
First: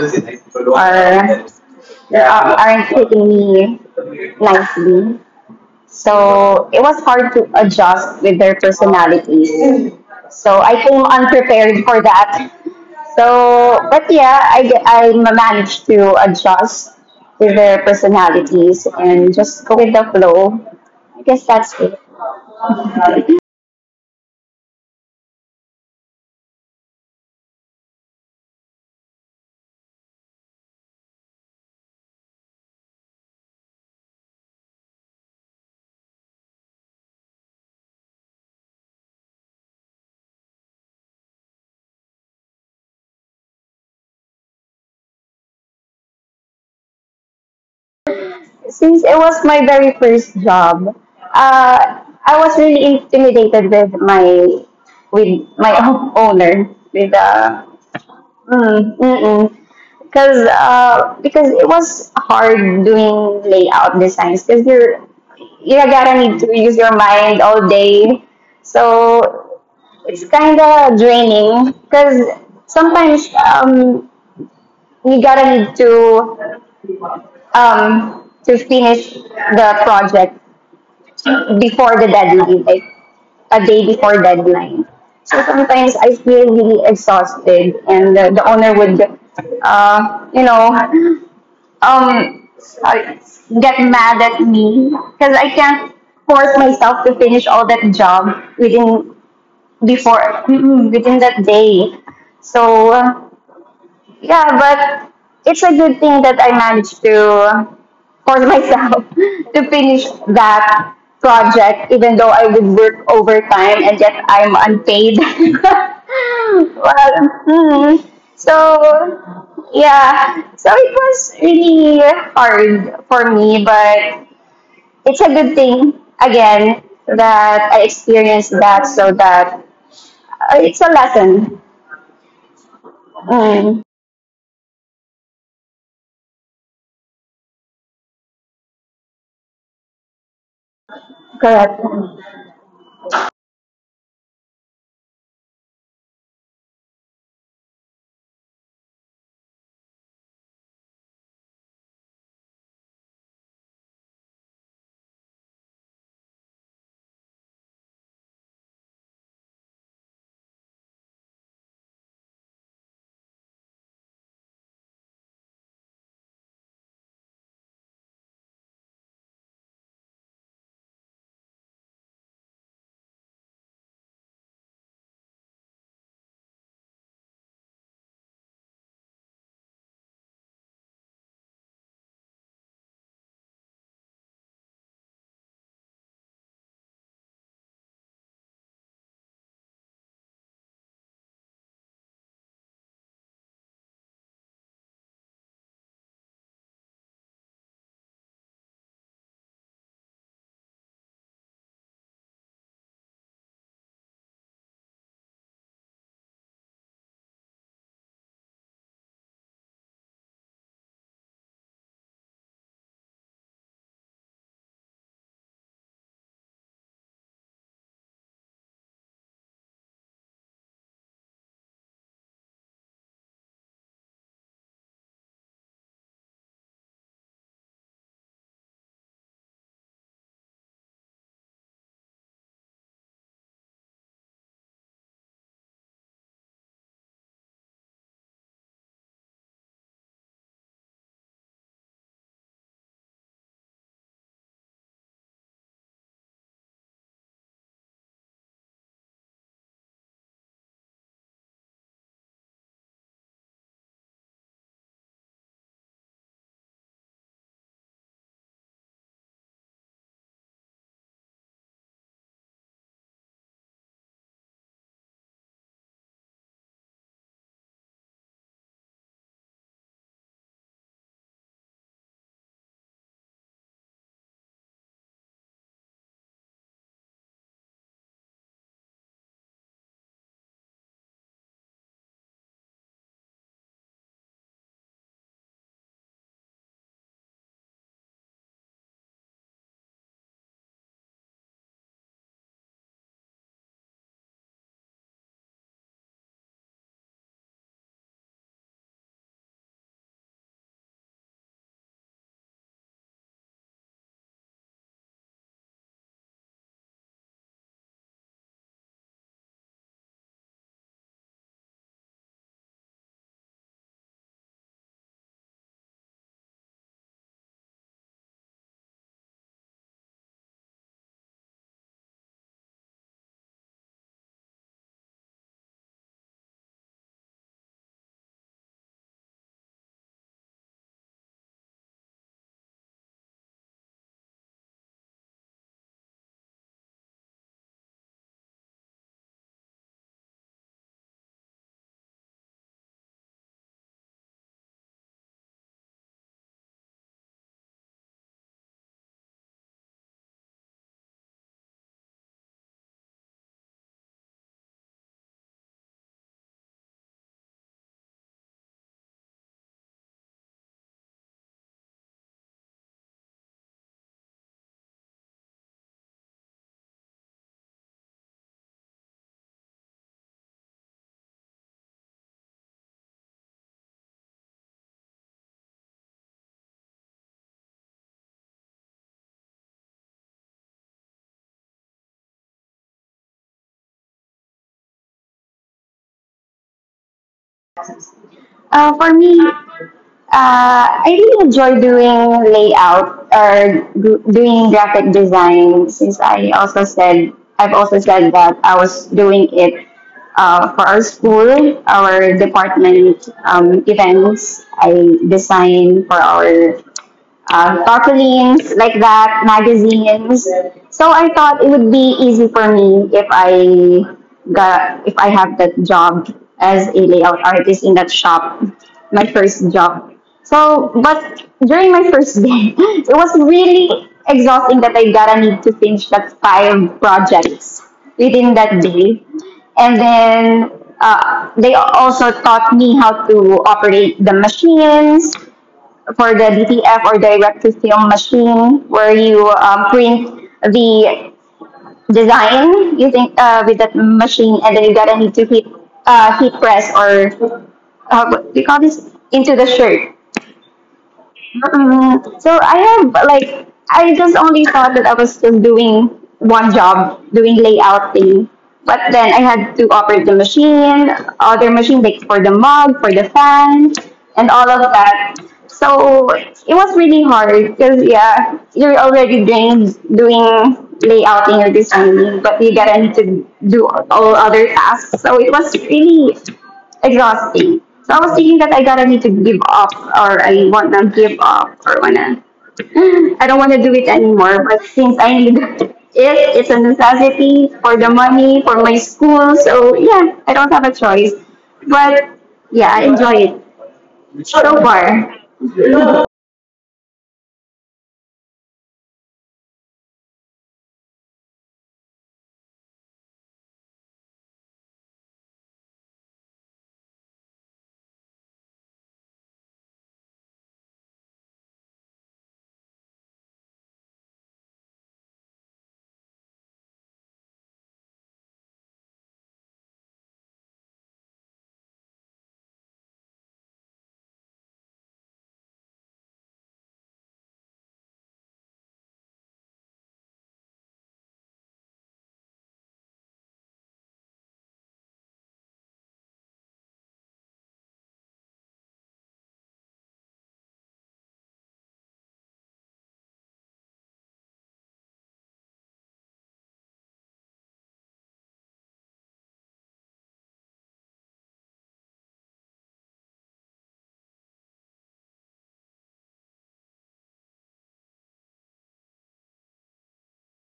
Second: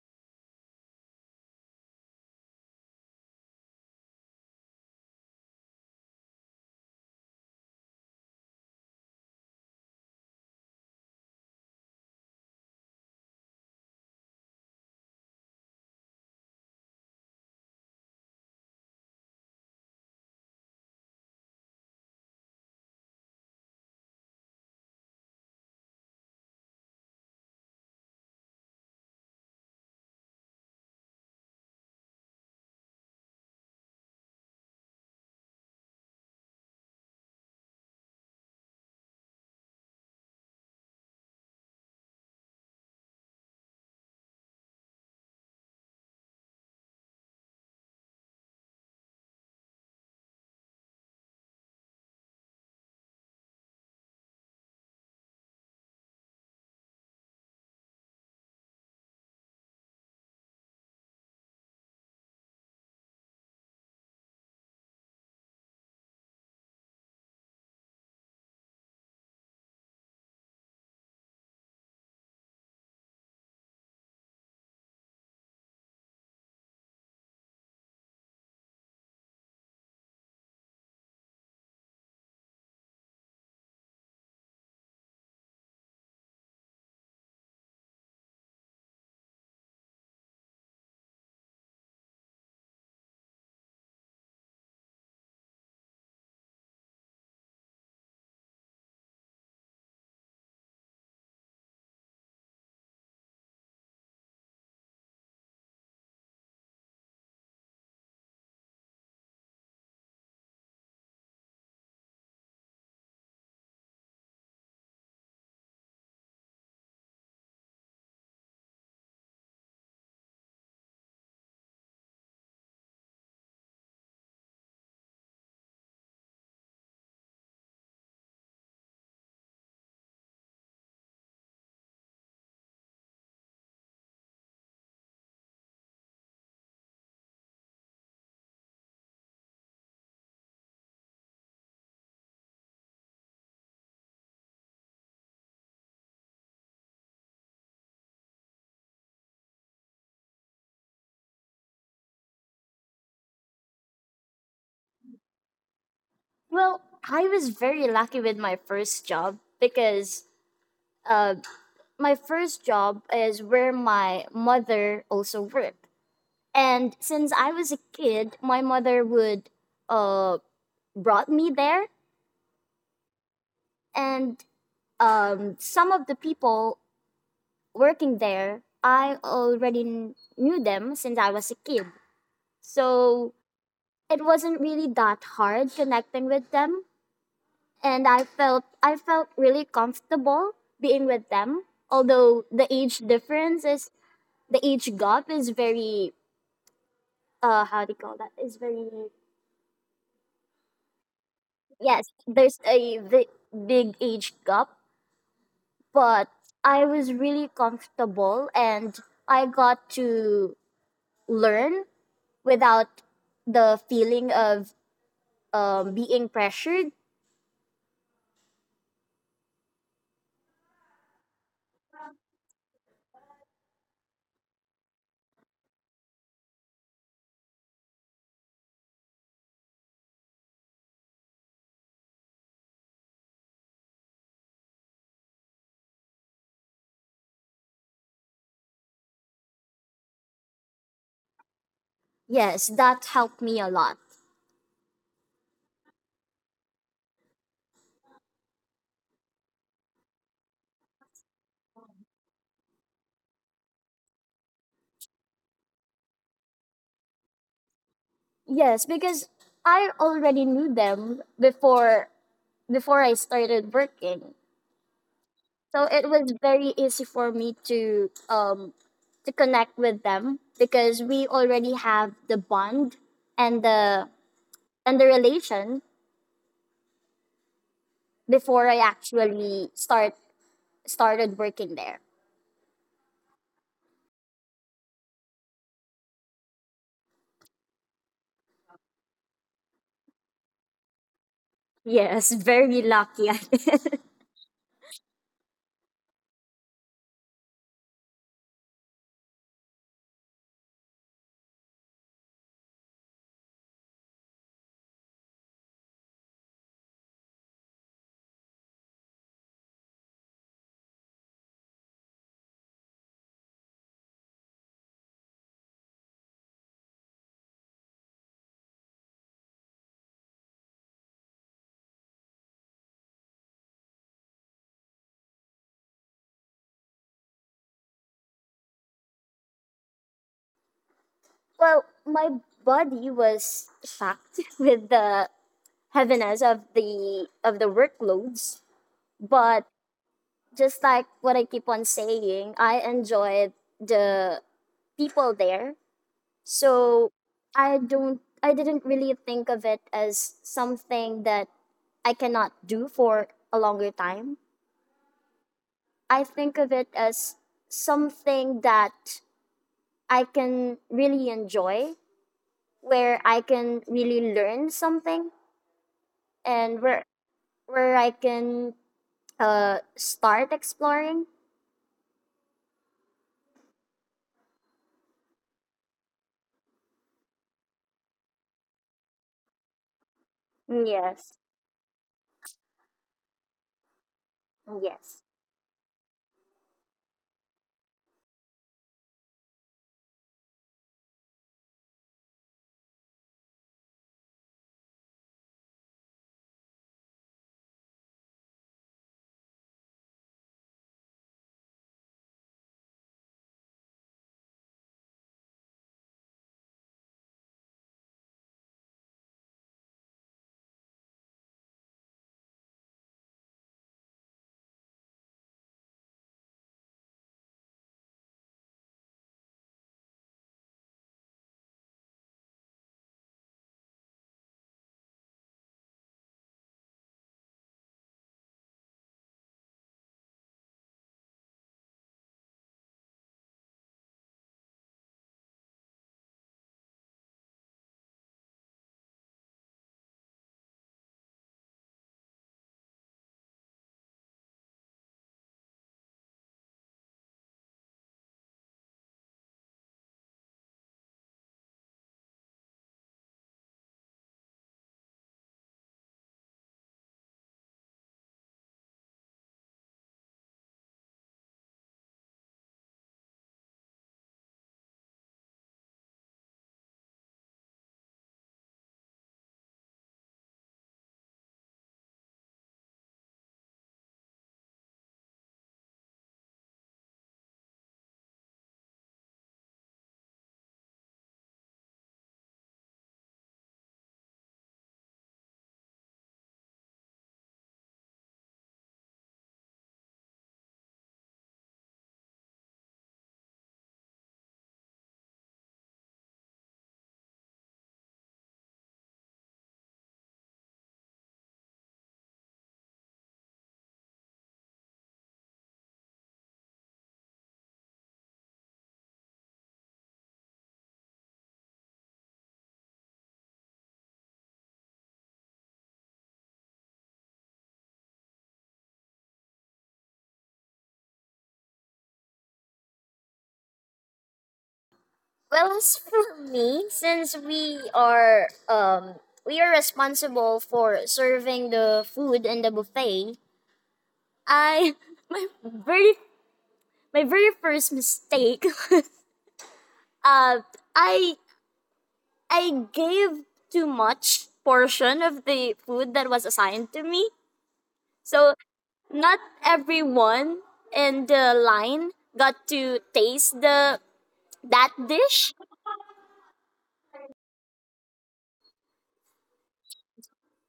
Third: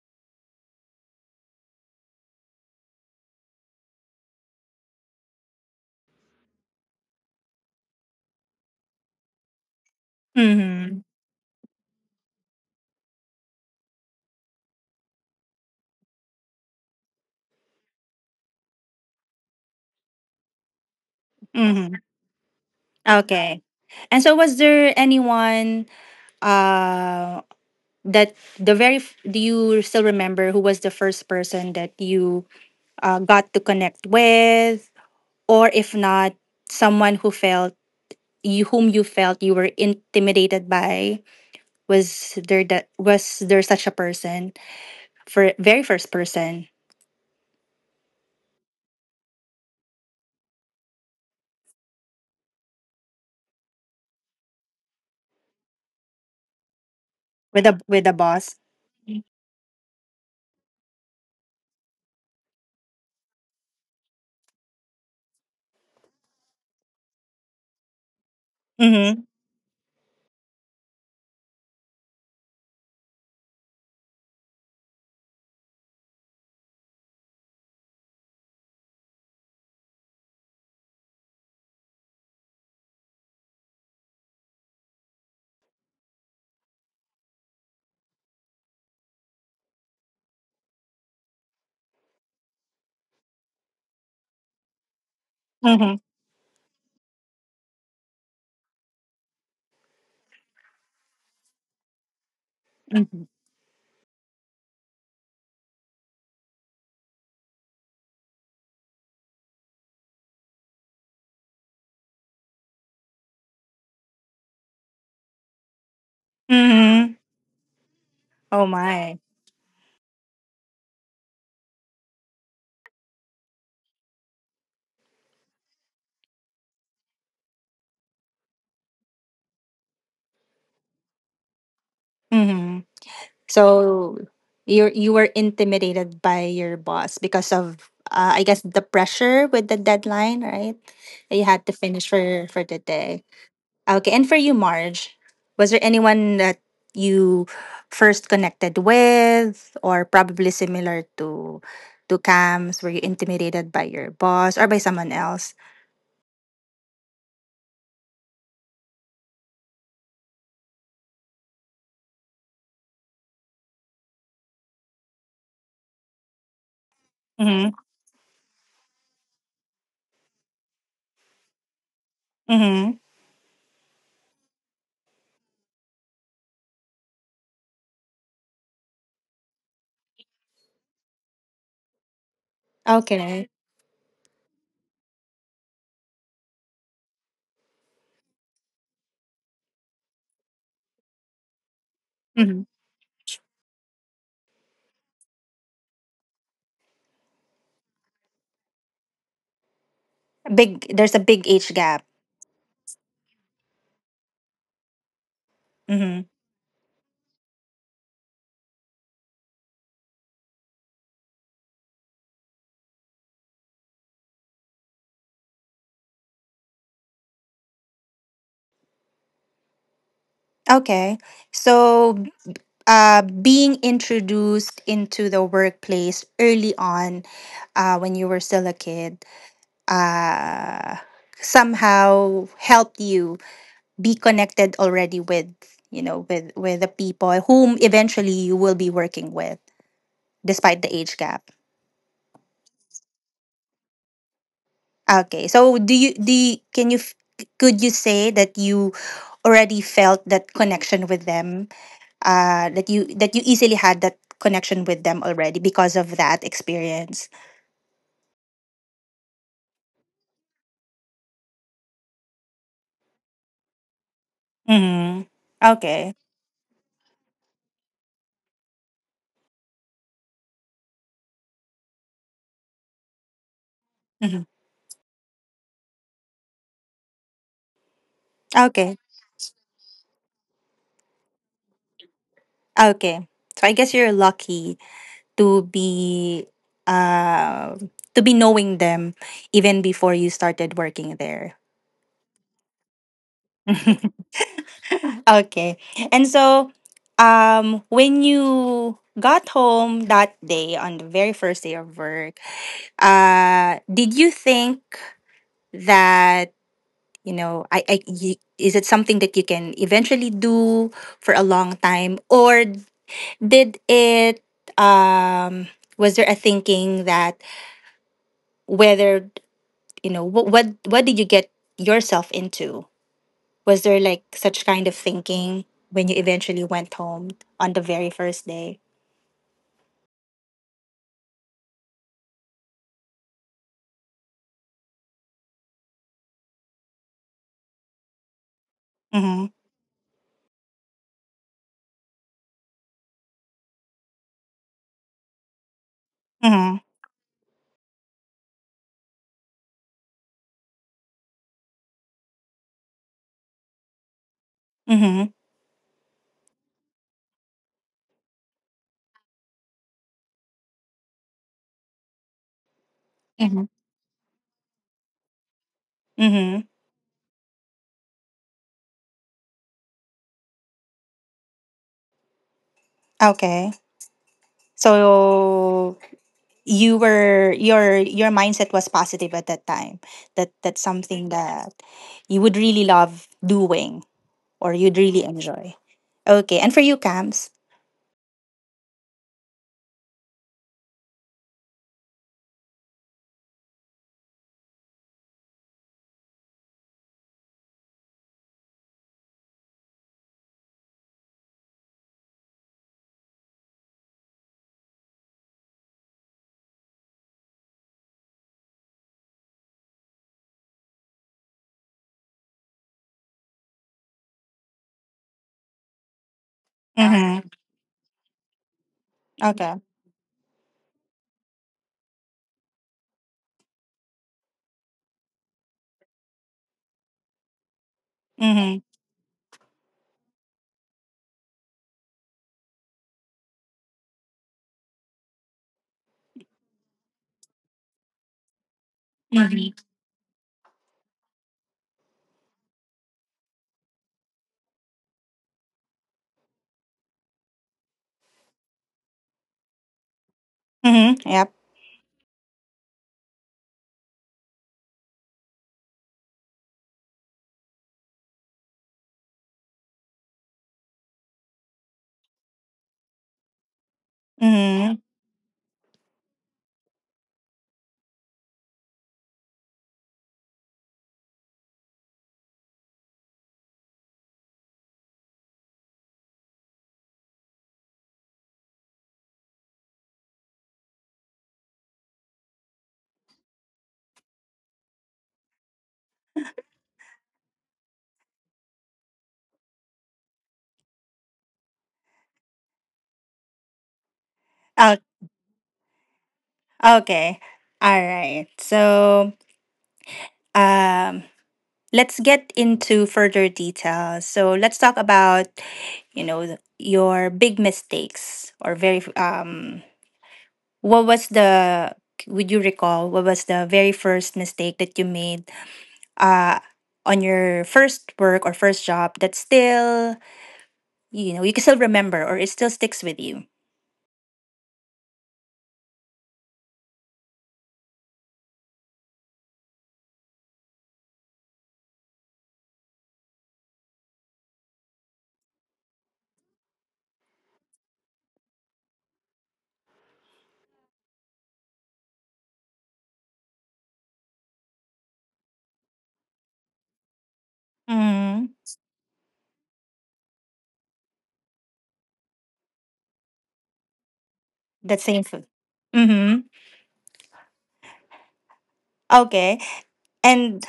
B: are uh, aren't taking me nicely. So it was hard to adjust with their personalities. So I
A: Mm-hmm.
B: came unprepared for that. So, but yeah, I, ge- I managed to adjust with their personalities and just go with the flow. I guess that's
A: Mm-hmm.
B: it.
A: Okay. And so was there anyone uh that the very f- do you still remember who was the first person that you uh, got to connect with, or if not, someone who felt you whom you felt you were intimidated by? Was there, that was there such a person for very first person
B: Since it was my very first job, uh, I was really intimidated with my with my owner with uh,
A: with a with a boss.
B: mm, mm-mm. because uh, because it was hard doing layout designs because you're you gotta need to use your mind all day,
A: Mm-hmm.
B: so it's kind of draining because sometimes um, you gotta need to um, to finish the project before the deadline, like a day before deadline. So sometimes I feel really exhausted, and the, the owner would, uh, you know, um, uh, get mad at me because I can't
A: Mm-hmm.
B: force myself to finish all that job within before mm, within that day.
A: Mm-hmm.
B: So. Yeah, but it's a good thing that I managed to force myself to finish that project, even though I would work overtime and yet I'm unpaid.
A: Mm-hmm.
B: Well, hmm.
A: Oh my.
B: So, yeah. So it was really hard for me, but it's a good thing, again, that I experienced that so that uh, it's a lesson.
A: Mm-hmm. So
B: Mm,
A: you you were intimidated by your boss because of, uh, I guess, the pressure with the deadline, right? That you had to
B: correct.
A: finish for for the day. Okay, and for you, Marge, was there anyone that you first connected with, or probably similar to to Cam's? Were you intimidated by your boss or by someone else?
C: Well, I was very lucky with my first job because, uh, my first job is where my mother also worked. And since I was
A: Mm-hmm.
C: a kid, my mother would, uh, brought me there,
A: Mm-hmm.
C: and, um, some of the people working there, I already kn- knew them since I was a kid. So
A: Okay.
C: it wasn't really that hard connecting with them, and I felt I felt really comfortable being with them. Although
A: Mm-hmm.
C: the age difference is the age gap is very, uh how do you call that? Is very.
A: Big. There's a big age gap.
C: Yes, there's a vi- big age gap,
A: Mm-hmm.
C: but I was really comfortable, and I got to learn without the feeling of, um, being pressured.
A: Okay. So, uh, being introduced into the workplace early on, uh, when you were still a kid, uh, somehow helped you be connected already with, you know, with with the people whom eventually you will be working with, despite the age gap.
C: Yes, that helped me a lot.
A: Okay. So do you do you, can you f- could you say that you already felt that connection with them? Uh that you, that you easily had that connection with them already because of that experience.
C: Yes, because I already knew them before before I started working.
A: Mhm.
C: So it
A: Okay.
C: was very easy for me to, um, to connect with them because we already have the bond and the
A: Mhm.
C: and the relation before I
A: Okay.
C: actually start started working there.
A: Okay. So I guess you're lucky to be uh to be knowing them even before you started working there.
C: Yes, very lucky.
A: Okay. And so, um, when you got home that day on the very first day of work, uh, did you think that, you know, I, I, y- is it something that you can eventually do for a long time? Or did it, um, was there a thinking that whether, you know, what, what, what did you get yourself into? Was there like such kind of thinking when you eventually went home on the very first day?
C: Well, my body was shocked with the heaviness of the of the workloads,
A: Mhm.
C: but just like what I keep on saying, I enjoyed the people there.
A: Mhm.
C: So I don't I didn't really think of it as something that I cannot do for a longer time.
A: Mhm.
C: I think of it as something that I can really enjoy, where I
A: Mhm.
C: can really learn something
A: Mhm.
C: and where where I can uh start exploring.
A: Okay. So you were your your mindset was positive at that time. That that's something
C: Yes.
A: that you would really love doing or you'd really
C: Yes.
A: enjoy. Okay. And for you, Camps?
B: Uh, for me, Uh, I really enjoy doing layout or g- doing graphic design since I also said I've also said that I was doing it uh, for our school, our department um, events. I design for our um, tarpaulins like that, magazines. So I thought it would be easy for me if I got if I have that job as a layout
A: Mhm.
B: artist in that shop, my first
A: Okay.
B: job. So, but during my first day, it was really exhausting that I gotta need to finish that five projects within
A: Mhm.
B: that day. And then uh, they also taught me how to operate the machines, for the D T F or direct to film machine where you
A: Mhm.
B: um, print the design using uh, with that machine and then you gotta need to heat uh, heat press or uh, what do you call this into the shirt.
A: Mhm. Yep.
B: Hmm. So I have like I just only thought that I was just doing one job, doing layout thing. But then I had to operate the machine, other machine like for the mug, for the fan, and all of
A: Mhm.
B: that. So it was really hard because yeah, you're already doing doing layouting or designing, but you get into do all other tasks. So it was really exhausting. So I was thinking that I gotta need to give up or I want to give up or wanna I don't want to do it anymore. But since I need it, it's a necessity for the money for my school. So yeah, I don't have a choice. But yeah, I enjoy it so
A: Oh,
B: far.
A: okay. All right. So, um let's get into further detail. So let's talk about, you know, the- your big mistakes or very f- um what was the would you recall what was the very first mistake that you made uh on your first work or first job that still, you know, you can still remember or it still sticks with you?
C: Well, as for me, since we are um we are responsible for serving the food in the buffet, I my very my very first mistake uh I I gave too much portion of the food that was assigned to me.
A: Mm.
C: So not everyone in the line got to taste the that
A: That same food.
C: dish.
A: Mm-hmm. Okay. And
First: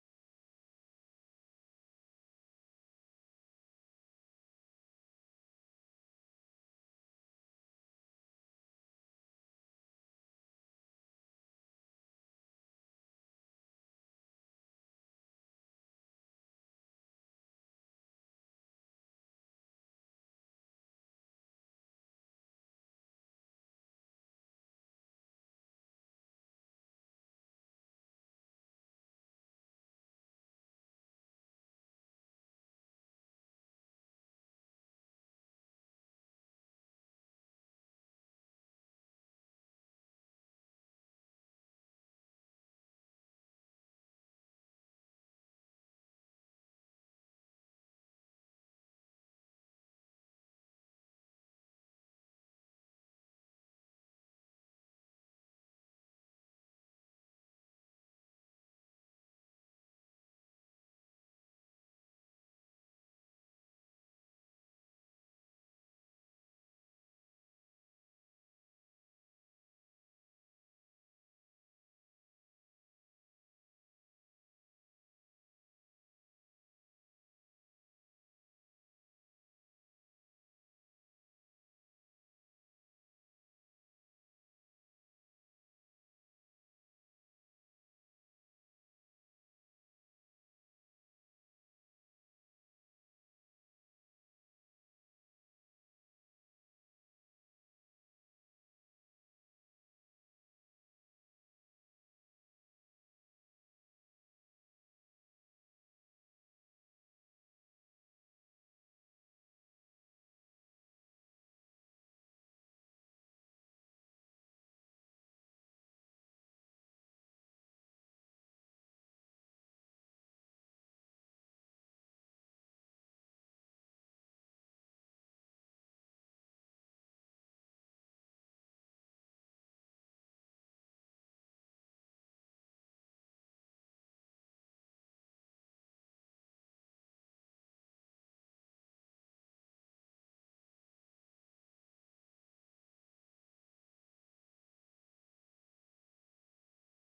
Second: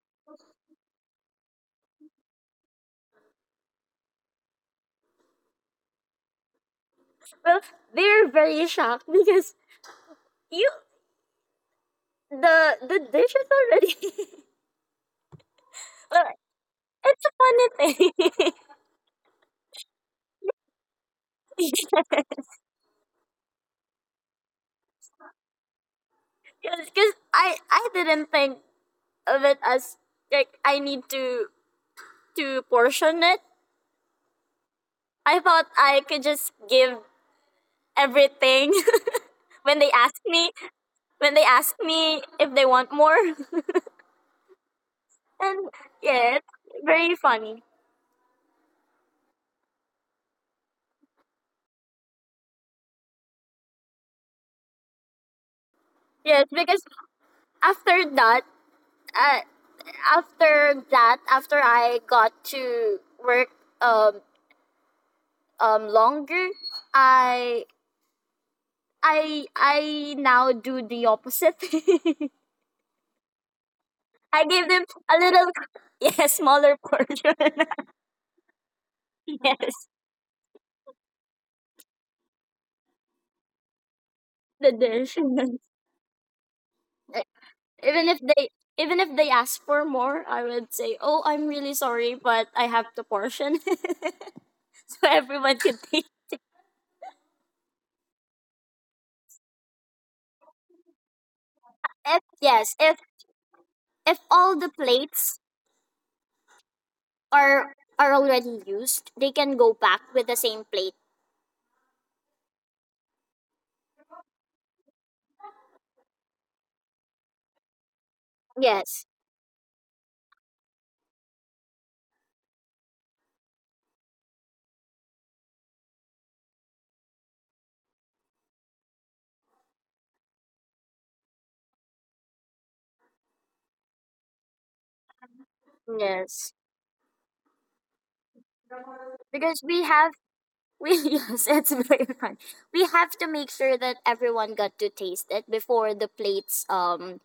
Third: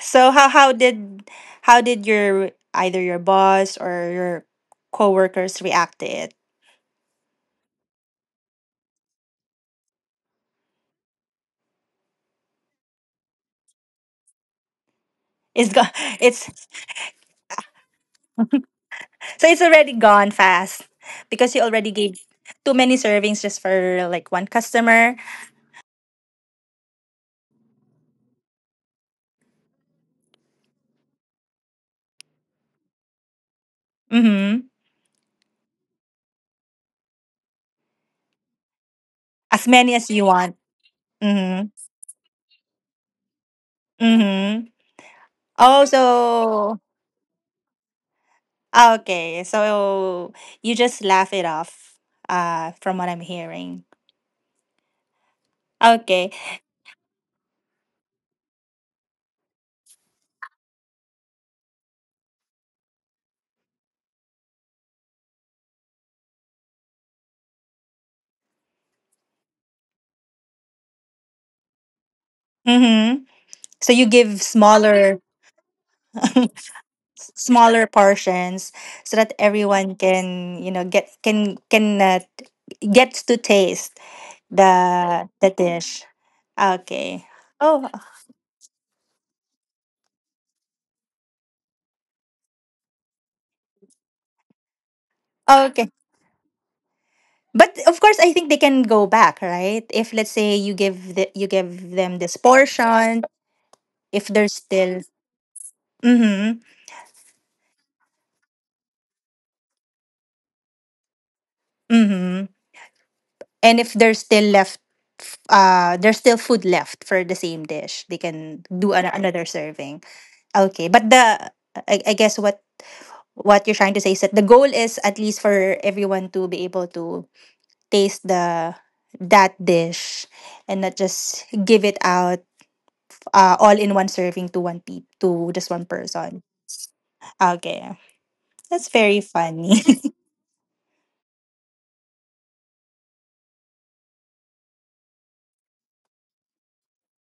A: so how how did how did your either your boss or your coworkers react to it?
C: Well, they're very shocked because you the the dish is already
A: It's go-
C: well,
A: it's
C: it's a funny thing.
A: so it's already gone fast because you already gave too many servings just for like one customer.
C: Because I I didn't think of it as, like, I need to to portion it.
A: Mhm.
C: I thought I could just give everything
A: As
C: when they
A: many as
C: ask
A: you
C: me
A: want.
C: when they
A: Mhm.
C: ask me if they want more.
A: Mhm.
C: And
A: Oh,
C: yes,
A: so,
C: very funny.
A: okay. So you just laugh it off uh from what I'm hearing. Okay.
C: Yes, because after that, uh, after that, after I got to work um um longer, I I I now do the opposite.
A: Mhm. So you give
C: I gave them a
A: smaller.
C: little yes, smaller portion.
A: Smaller portions so that
C: Yes,
A: everyone can, you know get, can can uh, gets to taste
C: the dish.
A: the the dish. Okay. Oh.
C: even if they even if they ask for more, I would say, "Oh, I'm really sorry, but I have the portion." So everyone could
A: Okay,
C: taste.
A: but of course I think they can go back, right? If let's say you give the, you give them
C: If,
A: this
C: yes, if
A: portion,
C: if
A: if there's
C: all the
A: still —
C: plates
A: mm-hmm,
C: are are already used, they can go back with the same plate.
A: mm-hmm — and if there's still left, uh there's still food left for the same dish, they can do an,
C: Yes.
A: another serving. Okay, but the — I, I guess what what you're trying to say is that the goal is at least for everyone to be able to taste the that dish, and not just give it out, uh, all in one serving to one pe- to just one person.
C: Yes.
A: Okay, that's very
C: Because we
A: funny.
C: have we yes, it's very fun. We have to make sure that everyone got to taste it before the plates um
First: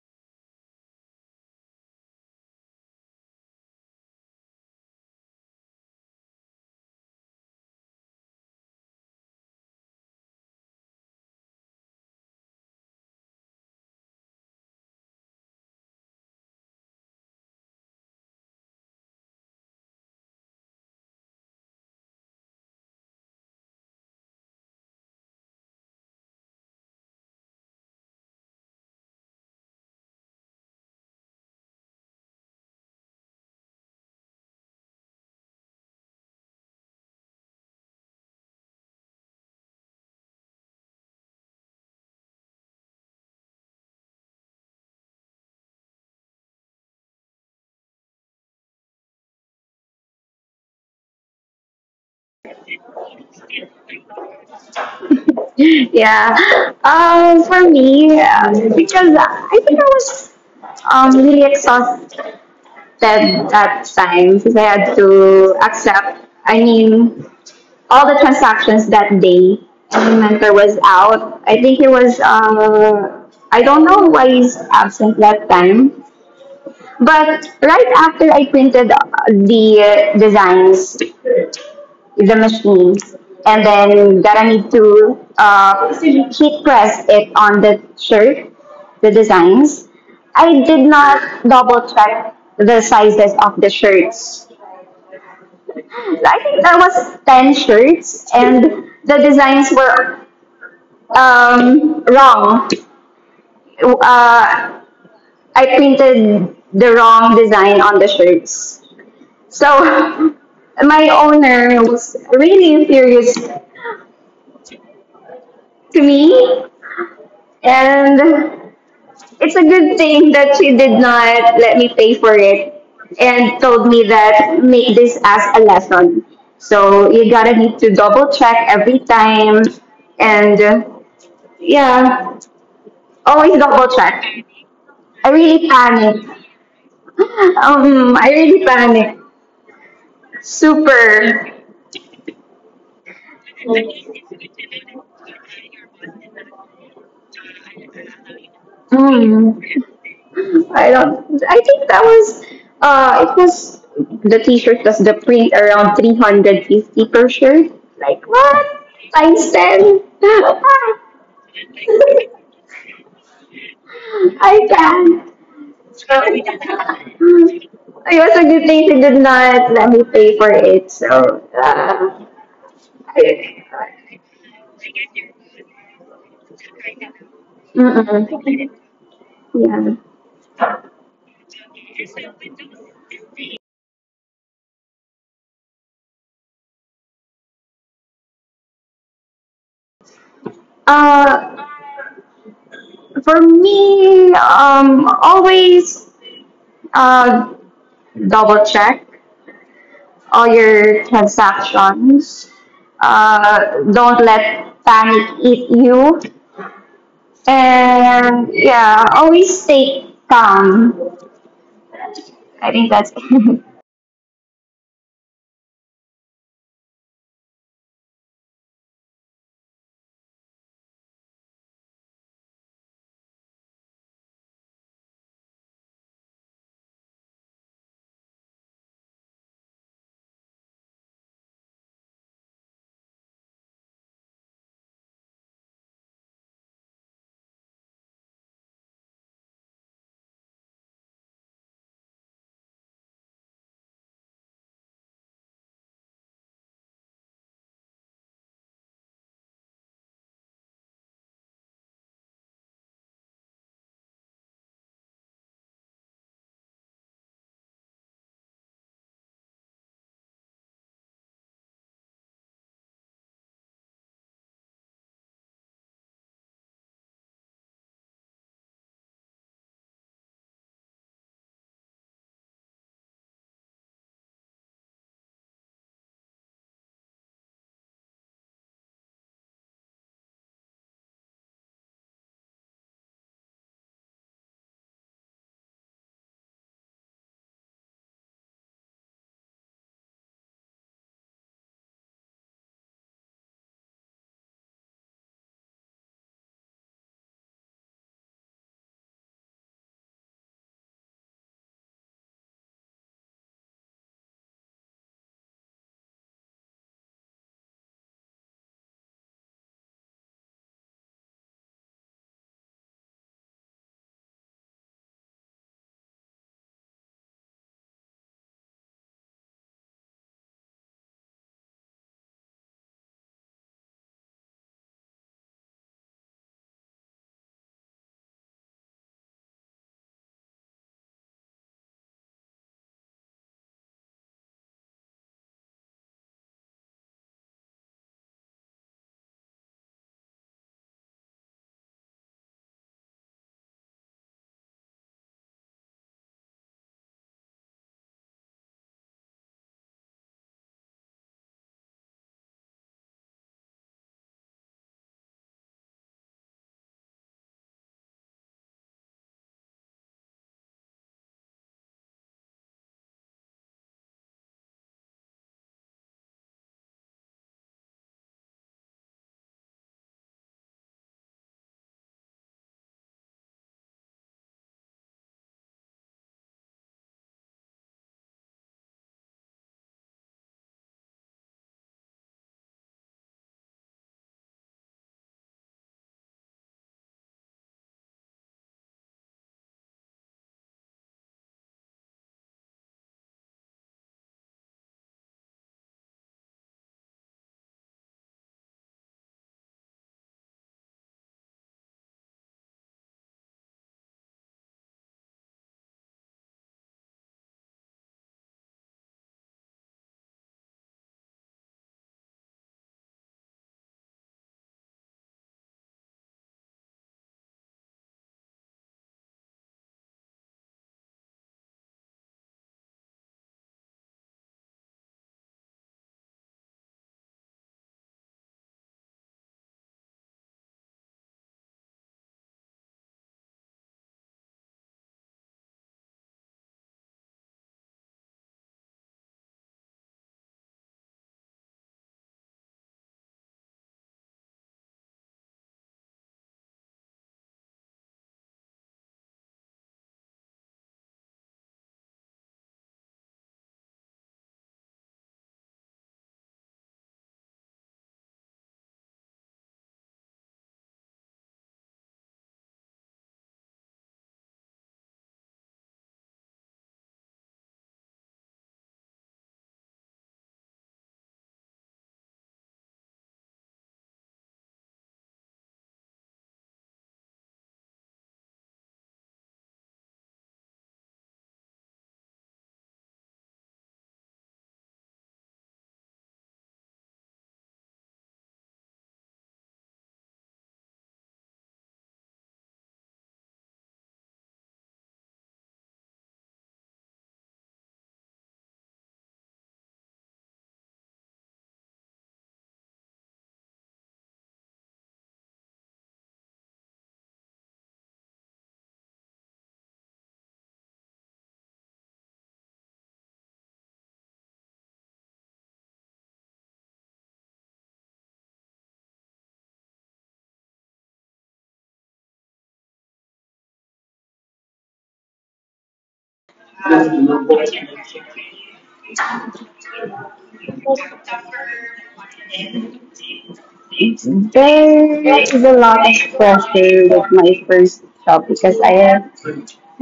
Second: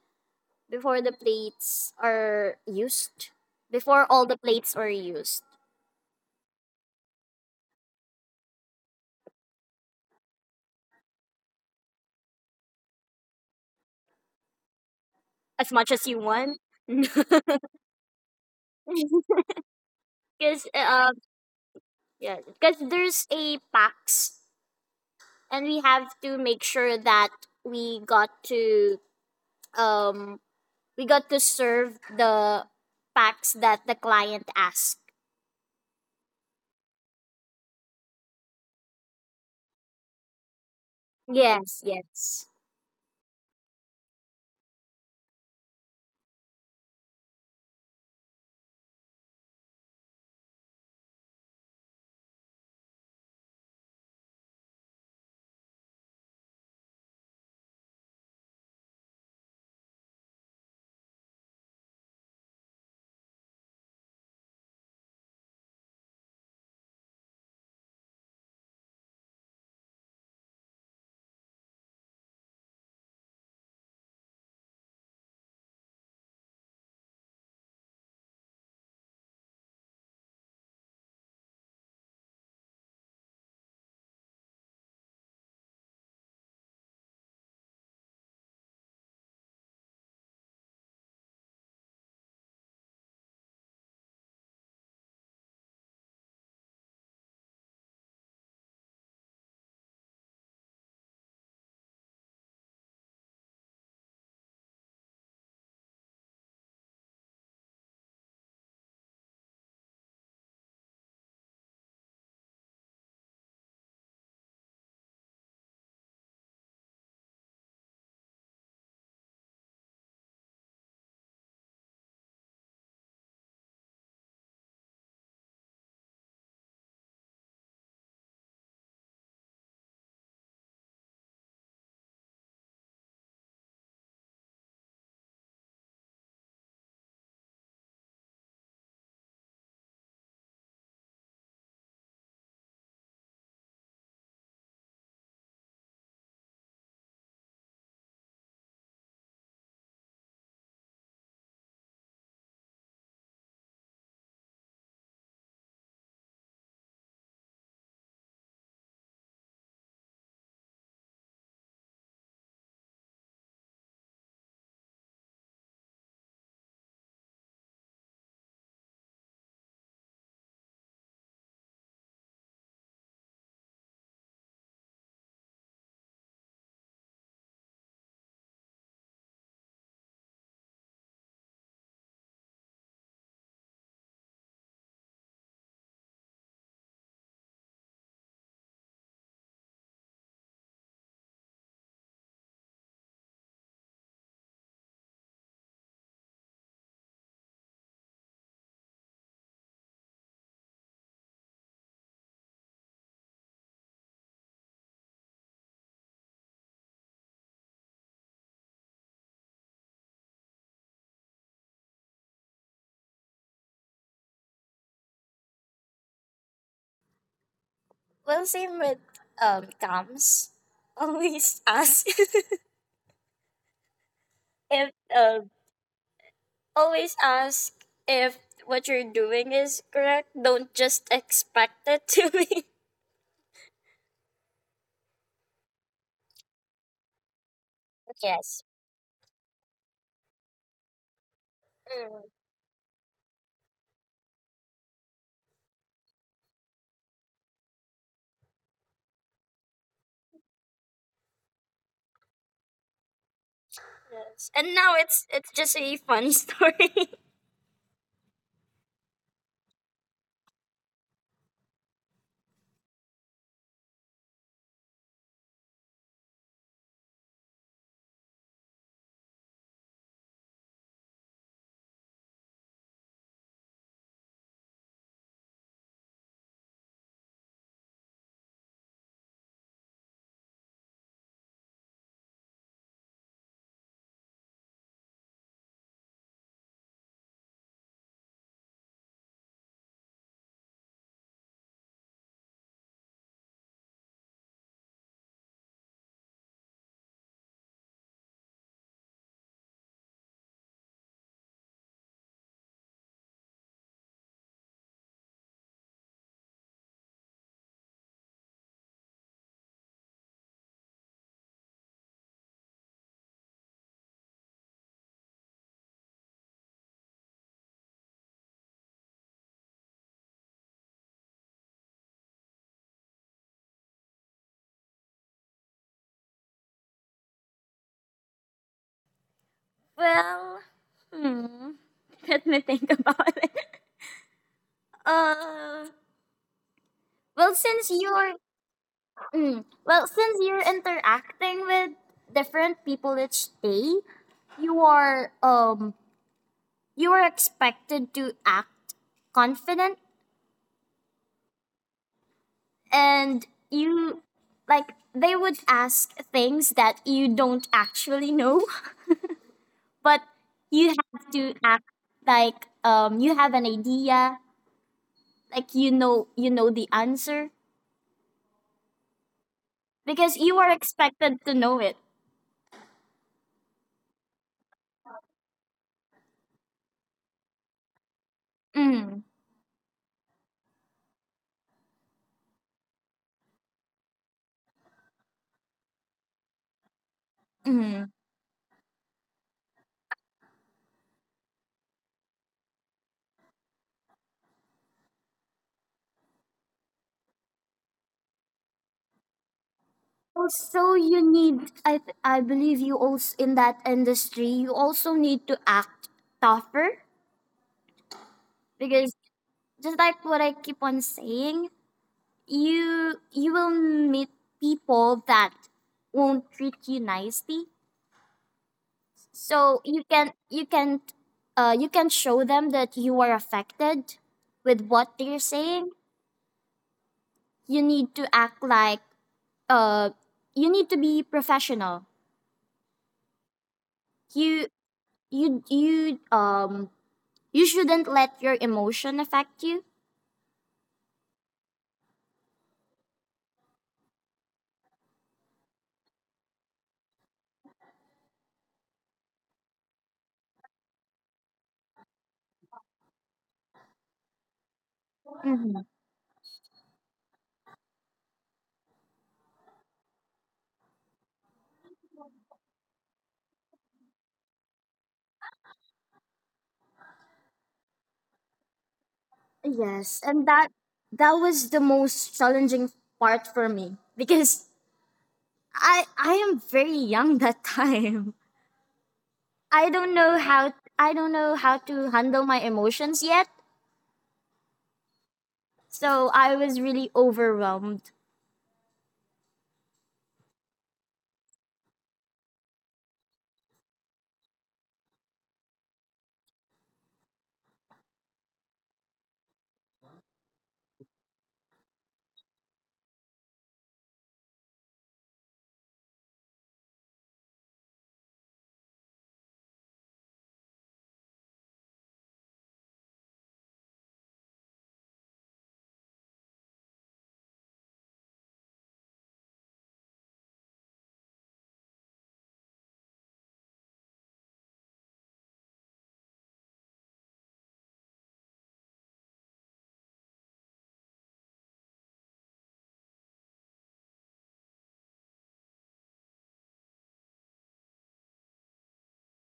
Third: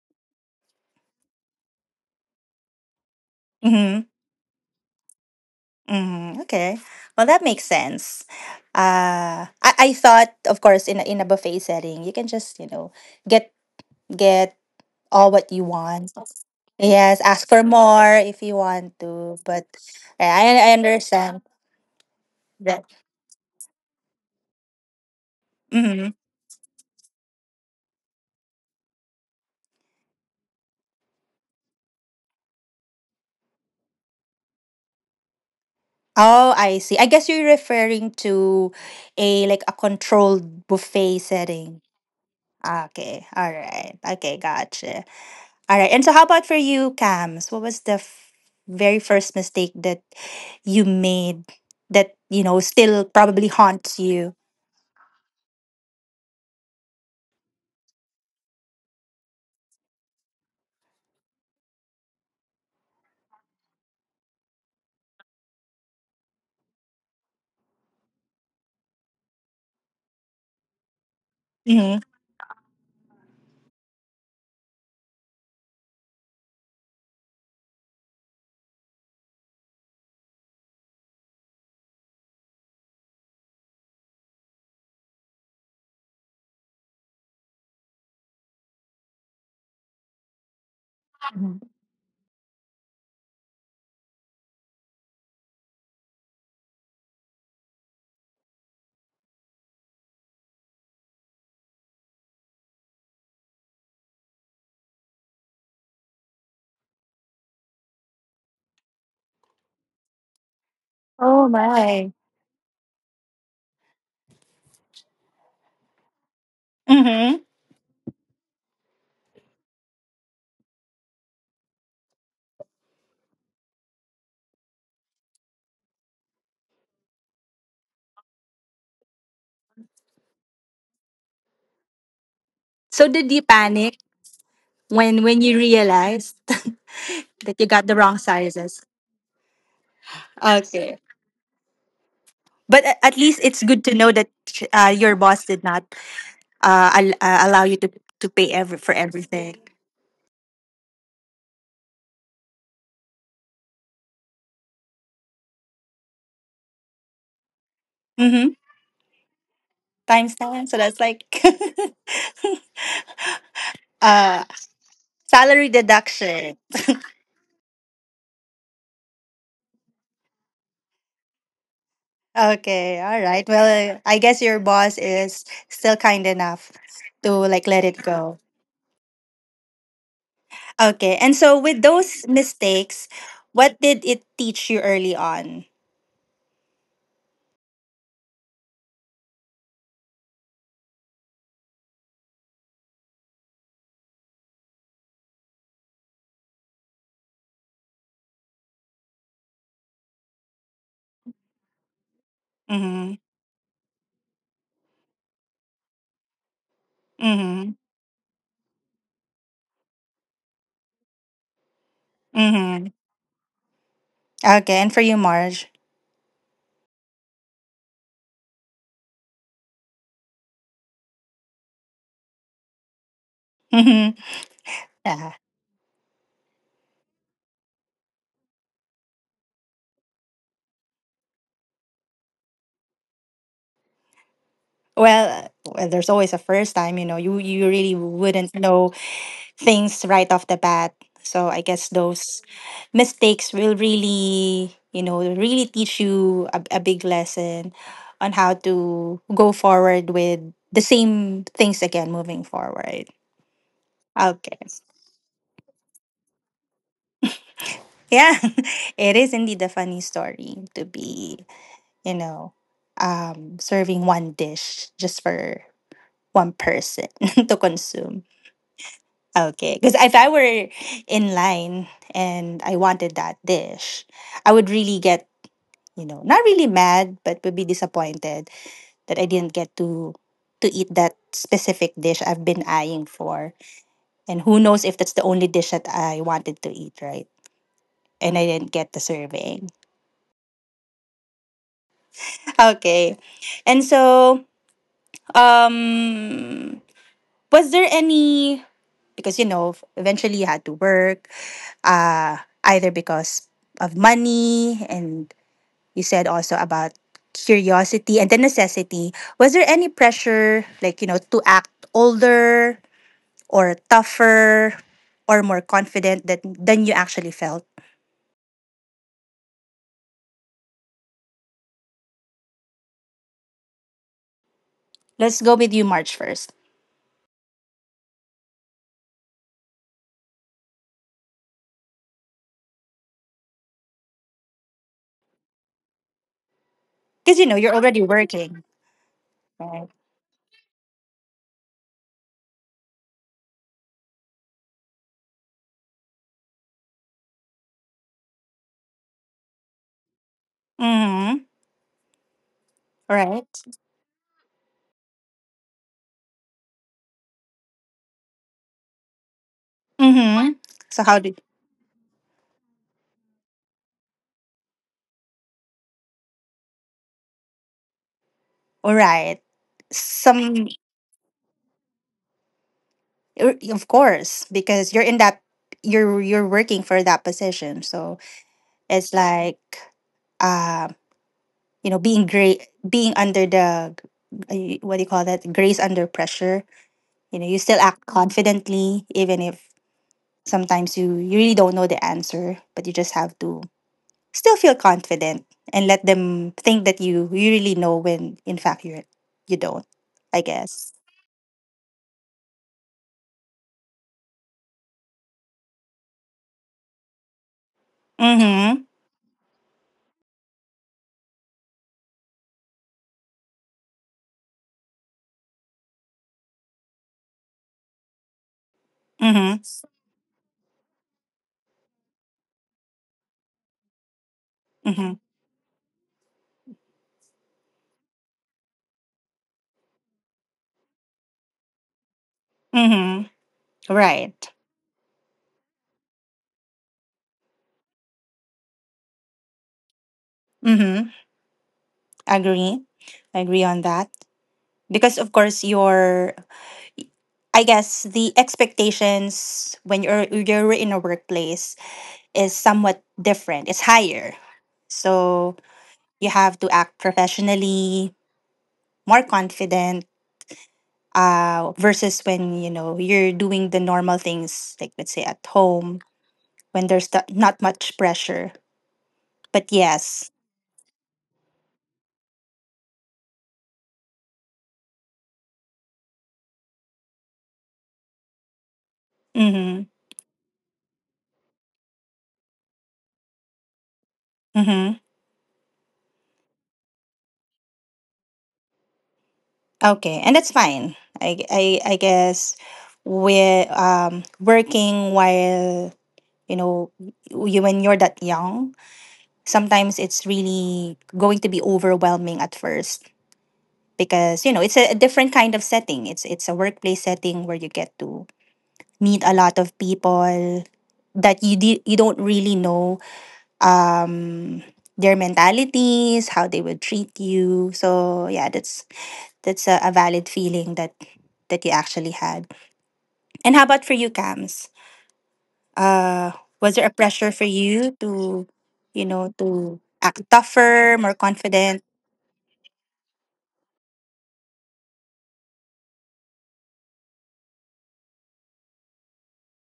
C: before the plates are used.
A: Hmm.
C: Before all the plates are used.
A: Hmm. Okay, well that makes sense. Uh, I I thought, of course, in a, in a buffet setting you can just, you know get get all what you
C: As much as
A: want.
C: you want.
A: Yes, ask for more if you want to, but yeah,
C: Because
A: I I
C: um
A: understand.
C: yeah, because
A: That.
C: there's a PAX, and we have
A: Hmm.
C: to make sure that we got to um we got to serve the packs that the client asked.
A: Oh, I see. I guess you're referring to a, like, a controlled buffet setting.
C: Yes, yes.
A: Okay. All right. Okay, gotcha. All right. And so how about for you, Cams? What was the f- very first mistake that you made that, you know, still probably haunts you?
B: Yeah. Uh, for me, um, because I think I was um, really exhausted that time because I had to accept. I mean, all the transactions that day. My mentor was out. I think he was,
A: Mm-hmm.
B: uh, I don't know why he's absent that time. But right after I printed uh, the uh, designs, the machines, and then that I need to uh, heat press it on the shirt, the designs, I did not double check the sizes of the shirts. I think there was ten shirts and the designs were Um, wrong. Uh, I printed the wrong design on the shirts. So my
A: Oh
B: owner was
A: my.
B: really furious to me,
A: Mm-hmm.
B: and it's a good thing that she did not let me pay for it and told me that make this as a lesson. So you gotta need to double check every time, and uh, yeah,
A: So did
B: always
A: you
B: double
A: panic
B: check. I
A: when when
B: really
A: you
B: panicked
A: realized that you got
B: Um,
A: the
B: I
A: wrong
B: really
A: sizes?
B: panicked.
A: Okay.
B: Super.
A: But a- at least it's good to know that, uh, your boss did not, uh, al- uh, allow you to to pay every for
B: Mm,
A: everything.
B: I don't. I think that was. Uh, it was the T-shirt was the print around three hundred fifty per shirt. Like
A: Mm-hmm.
B: what? Times ten.
A: Times ten, so that's like
B: I
A: uh,
B: can't.
A: salary deduction.
B: Hmm. It was a good thing they did not let me pay for it. So. Uh,
A: Okay, all
B: I-
A: right. Well, I guess your boss is still kind enough to, like, let it go.
B: mm-mm. Yeah.
A: Okay, and so with those mistakes, what did it teach you early on?
B: Uh, for me, um, always uh, double check all your transactions.
A: Mm-hmm.
B: Uh, don't let panic eat you.
A: Mm-hmm.
B: And yeah, always stay calm. I think that's
A: Mm-hmm.
B: it.
A: Okay, and for you, Marge.
C: Well, same with um Tams. Always ask if
A: Mm-hmm.
C: um always ask if what you're doing is correct. Don't just expect it to be.
A: Well, well, there's always a first time, you know. You you really wouldn't
C: Yes.
A: know things right off the bat. So I guess
C: Mm,
A: those mistakes will really, you know, really teach you a, a big lesson on how to go forward with the same things again moving forward.
C: yes.
A: Okay.
C: And now it's it's just a funny story.
A: Yeah. It is indeed a funny story to be, you know, um serving one dish just for one person to consume. Okay, because if I were in line and I wanted that dish, I would really get, you know, not really mad, but would be disappointed that I didn't get to to eat that specific dish I've been eyeing for. And who knows if that's the only dish that I wanted to eat, right? And I didn't get the serving. Okay. And so, um was there any — because you know eventually you had to work, uh either because of money, and you said also about curiosity and the necessity — was there any pressure, like, you know, to act older or tougher or more confident that, than you actually felt? Let's go with you, March, first,
C: Well, hmm. Let me think about it. Uh,
A: because you
C: well,
A: know you're
C: since
A: already
C: you're
A: working,
C: mm,
A: right?
C: well, since you're interacting with different people each day, you are um you are expected to act confident.
A: Mm-hmm. All
C: And
A: right.
C: you, like, they would ask things that you don't actually know, but
A: Mm-hmm.
C: you
A: So how
C: have
A: did —
C: to act like um you have an idea, like you know you know the answer
A: all right,
C: because you are
A: some —
C: expected to know it.
A: Er, of course, because you're in that — you're you're working for that position. So
C: Mm.
A: it's like, uh, you know, being great, being under the — uh, what do you call that? Grace under pressure. You know, you still
C: Mm.
A: act confidently even if sometimes you you really don't know the answer, but you just have to still feel confident and let them think that you you really know when in fact you you don't, I
C: Also,
A: guess.
C: you need. I th- I believe you also, in that industry, you also need to act tougher
A: Mhm.
C: because, just like what I keep on saying, you you will meet people that won't treat you nicely.
A: Mhm.
C: So you can you can uh, you can show them that you are affected with what
A: Mhm.
C: they're saying. You need to act like uh you need to be professional.
A: Mhm. Right.
C: You you you um you shouldn't let your emotion affect you.
A: Mm-hmm. Agree. I agree on that. Because of course your — I guess the expectations when you're you're in a workplace is somewhat different. It's higher. So
C: Mhm.
A: you have to act professionally, more confident, uh, versus when you know you're doing the normal things, like let's say at home when there's th- not much pressure. But yes,
C: Yes, and that that was the most challenging part for me because i i am very young that time.
A: mm-hmm,
C: I don't know how i don't know how to handle my emotions yet.
A: mm-hmm.
C: So I was really overwhelmed.
A: Okay, and that's fine. I I I guess we're, um working while you know, you when you're that young, sometimes it's really going to be overwhelming at first because you know it's a, a different kind of setting. It's it's a workplace setting where you get to meet a lot of people that you di- you don't really know, um their mentalities, how they would treat you. So yeah, that's that's a, a valid feeling that that you actually had. And how about for you, Cams? Uh, was there a pressure for you to, you know, to act tougher, more confident?
B: There is a lot of pressure with my first job because I have